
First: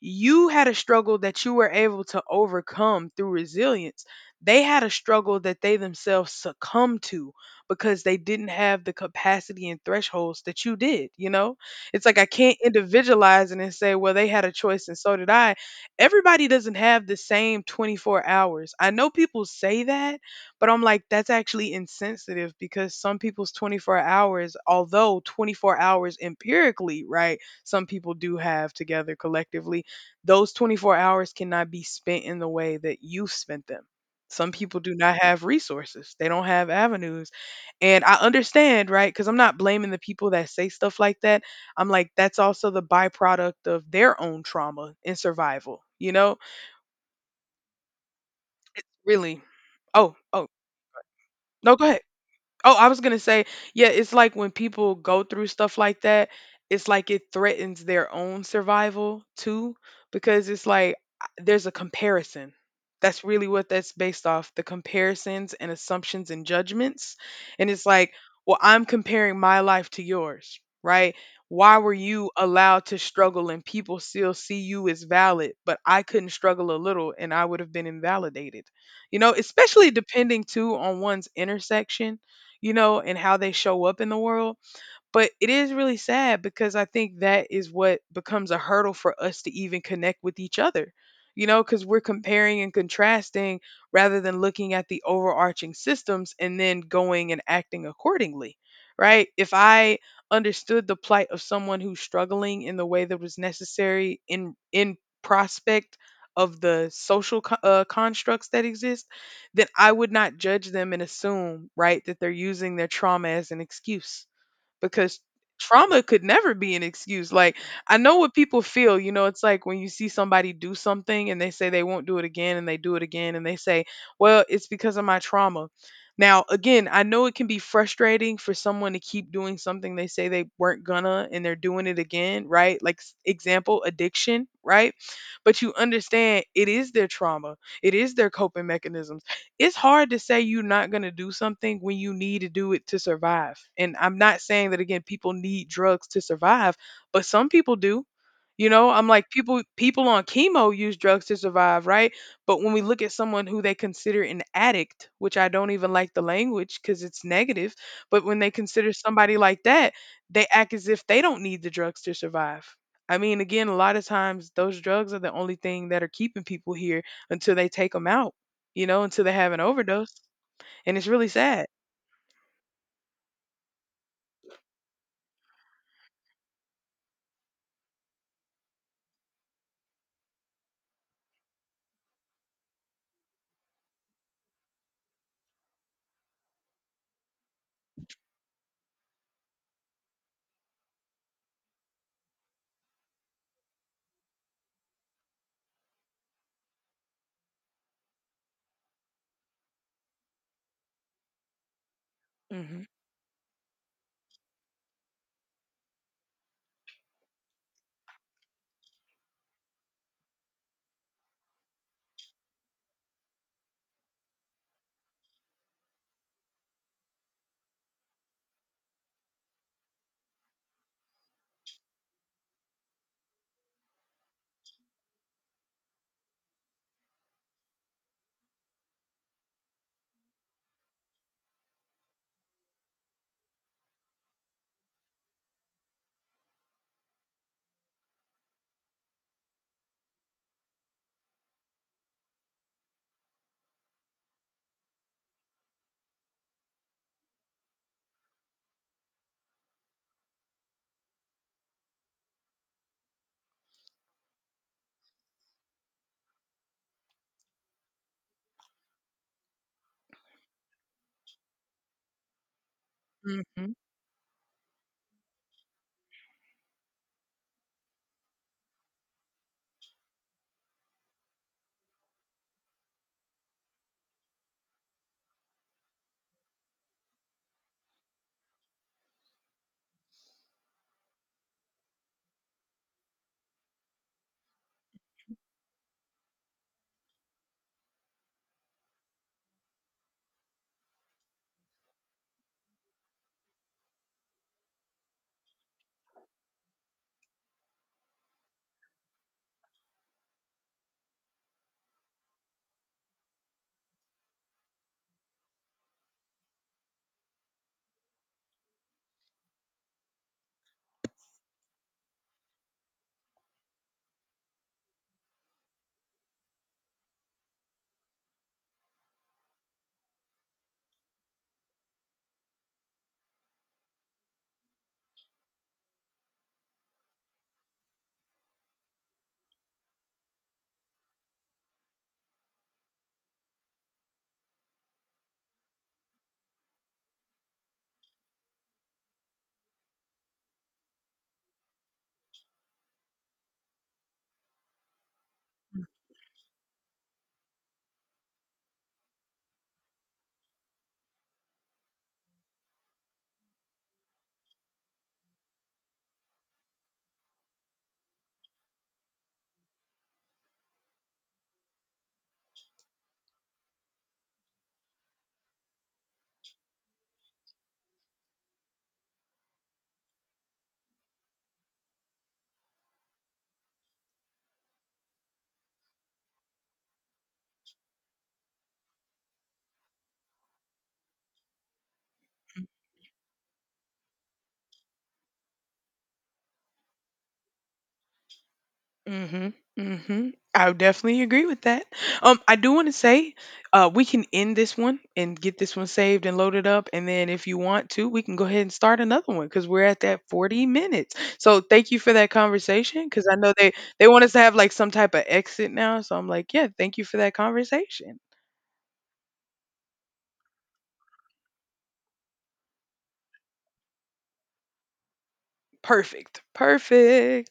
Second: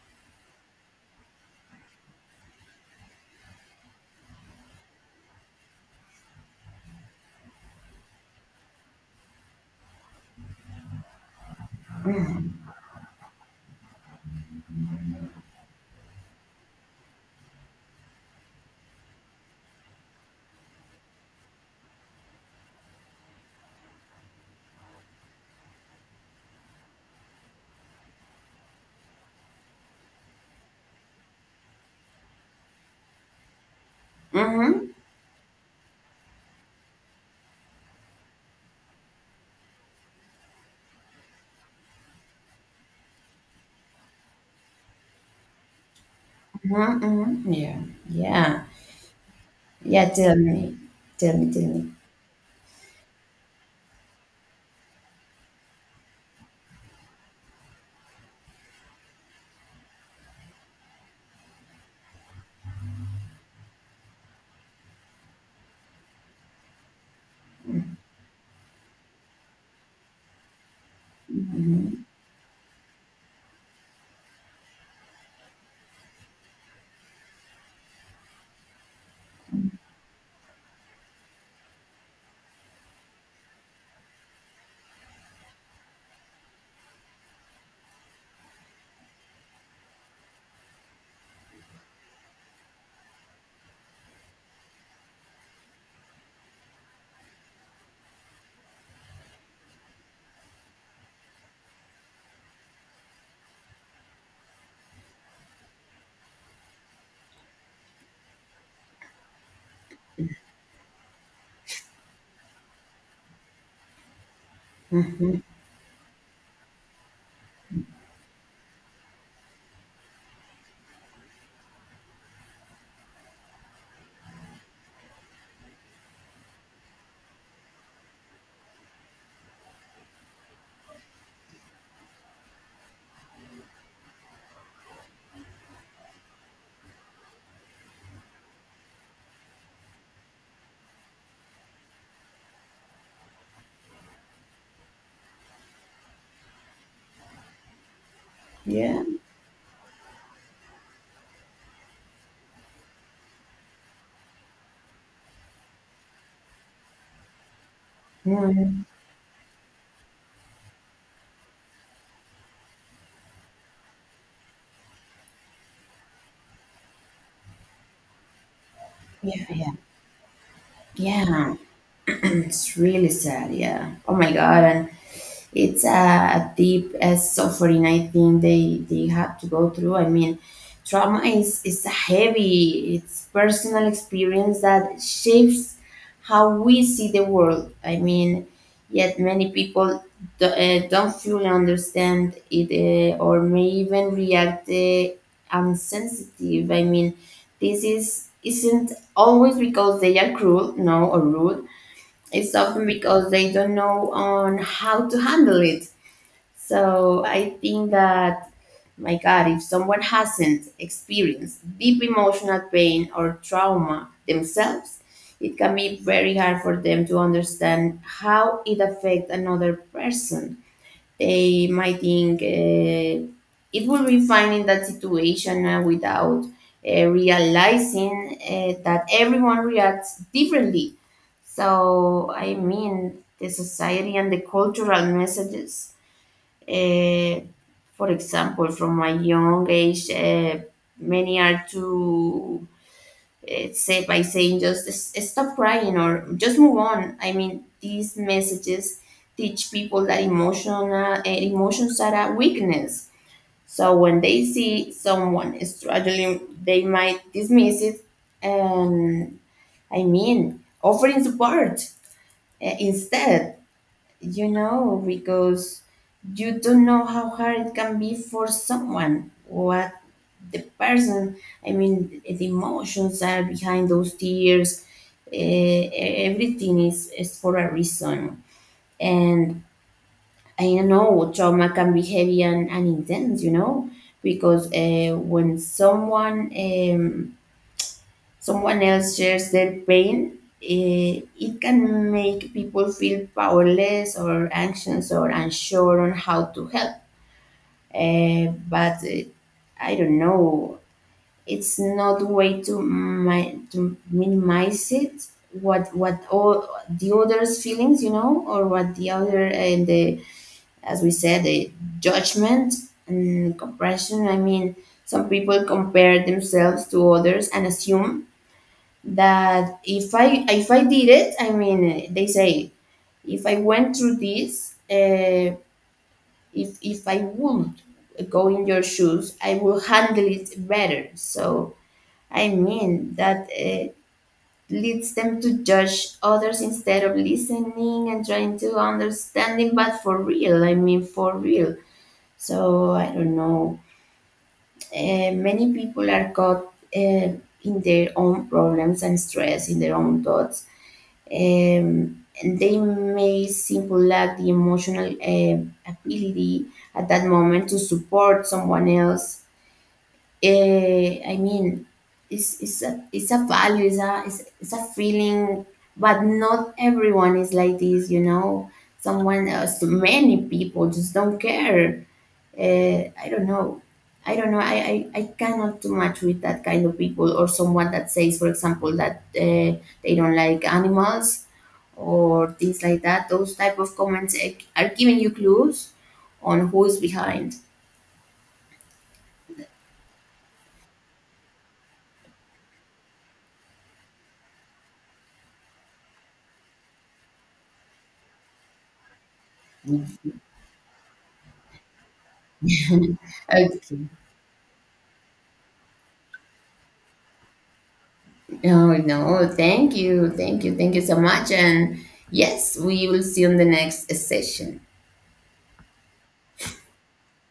Speaker 1: You had a struggle that you were able to overcome through resilience. They had a struggle that they themselves succumbed to because they didn't have the capacity and thresholds that you did, you know? It's like I can't individualize it and say, well, they had a choice and so did I. Everybody doesn't have the same 24 hours. I know people say that, but I'm like, that's actually insensitive because some people's 24 hours, although 24 hours empirically, right, some people do have together collectively, those 24 hours cannot be spent in the way that you've spent them. Some people
Speaker 2: Mm-hmm.
Speaker 1: do not have resources, they don't have avenues. And I understand, right, because I'm not blaming the people that say stuff like that. I'm like, that's also the byproduct of their own trauma and survival, you know?
Speaker 2: Mhm, mhm. Yeah, yeah.
Speaker 1: It's really,
Speaker 2: Yeah,
Speaker 1: oh,
Speaker 2: tell
Speaker 1: oh,
Speaker 2: me. Tell me, tell
Speaker 1: no, go
Speaker 2: me.
Speaker 1: ahead. Oh, I was gonna say, yeah, it's like when people go through stuff like that, it's like it threatens their own survival too, because it's like there's a comparison. That's really what that's based off, the comparisons and assumptions and judgments. And it's like, well, I'm comparing my life to yours, right? Why were
Speaker 2: Mhm.
Speaker 1: you allowed to struggle and people still see you as valid, but I couldn't struggle a little and I would have been invalidated? You know, especially depending too on one's intersection, you know, and how they show up in the world. But it is really sad because I think that is what becomes a hurdle for us to even connect with each other, you know, because we're comparing and contrasting rather than looking at the overarching systems and then going and acting accordingly, right? If I understood the plight of someone who's struggling in the way that was necessary in prospect of the constructs that exist, then I would not judge them and assume, right, that they're using their trauma as an excuse, because trauma could never be an excuse. Like, I know what people feel, you know, it's like when you see somebody do something and they say they won't do it again and they do it again and they say, well, it's because of my trauma. Now, again, I know it can be frustrating for someone to keep doing something they say they weren't gonna and they're doing it again, right? Like, example, addiction, right? But you understand it is their trauma, it is their coping mechanism. It's hard to say you're not going to do something when you need to do it to survive. And I'm not saying that again people need drugs to survive, but some people do. You know,
Speaker 2: Yeah.
Speaker 1: I'm like, people on chemo use drugs to survive, right? But when we look at someone who they consider an addict, which I don't even like the language because it's negative, but when they
Speaker 2: Mhm.
Speaker 1: consider somebody like that, they act as if they don't need the drugs to survive. I mean, again, a lot of times those drugs are the only thing that are keeping people here until they take them out, you know, until they
Speaker 2: Yeah,
Speaker 1: have an
Speaker 2: yeah.
Speaker 1: overdose, and it's really
Speaker 2: Yeah.
Speaker 1: sad.
Speaker 2: It's really sad, yeah. Oh my God. And it's a deep suffering, I think they have to go through. I mean, trauma is heavy. It's personal experience that shapes how we see the world. I mean, yet many people don't fully understand it, or may even react unsensitive. I mean, this is isn't always because they are cruel, no, or rude. It's
Speaker 1: hmm
Speaker 2: often because they don't know on how to handle it. So I think that, my God, if someone hasn't experienced deep emotional pain or trauma themselves, it can be very hard for them to understand how it affects another person. They might think it will be fine in that situation without realizing that everyone reacts differently. So, I mean, the society and the cultural messages, uh, for example, from my young age, many are too say by saying just stop crying or just move on." I mean, these messages teach people that emotional emotions are a weakness. So when they see someone is struggling, they might dismiss it. Um, I mean, offering support instead,
Speaker 1: hmm
Speaker 2: because you don't know how hard it can be for someone. What the person, I mean, the emotions that are behind those tears, uh, everything is for a reason. And I know trauma can be heavy and intense, because when someone else shares their pain, uh, it can make people feel powerless or anxious or unsure on how to help, but I don't know. It's not way to minimize it, what all the others feelings, or what the other, and the, as we said, the judgment and compression. I mean, some people compare themselves to others and assume that if I did it, I mean, they say, if I went through this, if I would go in your shoes, I will handle it better. So, I mean, that leads them to judge others instead of listening and trying to understanding, but for real, I mean, for real. So I don't know. Many people are caught uh, in their own problems and stress, in their own thoughts. And they may simply lack the emotional ability at that moment to support someone else. I mean, it's it's a value, it's a feeling, but not everyone is like this. Someone else, many people just don't care. I don't know. I don't know. I cannot do much with that kind of people or someone that says, for example, that they don't like animals or things like that. Those type of comments, are giving you clues on who is behind.
Speaker 1: Mm-hmm. Mm-hmm. I would definitely agree with that. I do want to say, we can end this one and get this one saved and loaded up, and then if you want to, we can go ahead and start another one because we're at that 40 minutes. So thank you for that conversation because I know
Speaker 2: Okay.
Speaker 1: they want us to have like some type of exit now. So I'm like, yeah, thank you for that conversation.
Speaker 2: Oh, no, thank you. Thank you. Thank you so much. And yes, we will see you on the next session.
Speaker 1: Perfect. Perfect.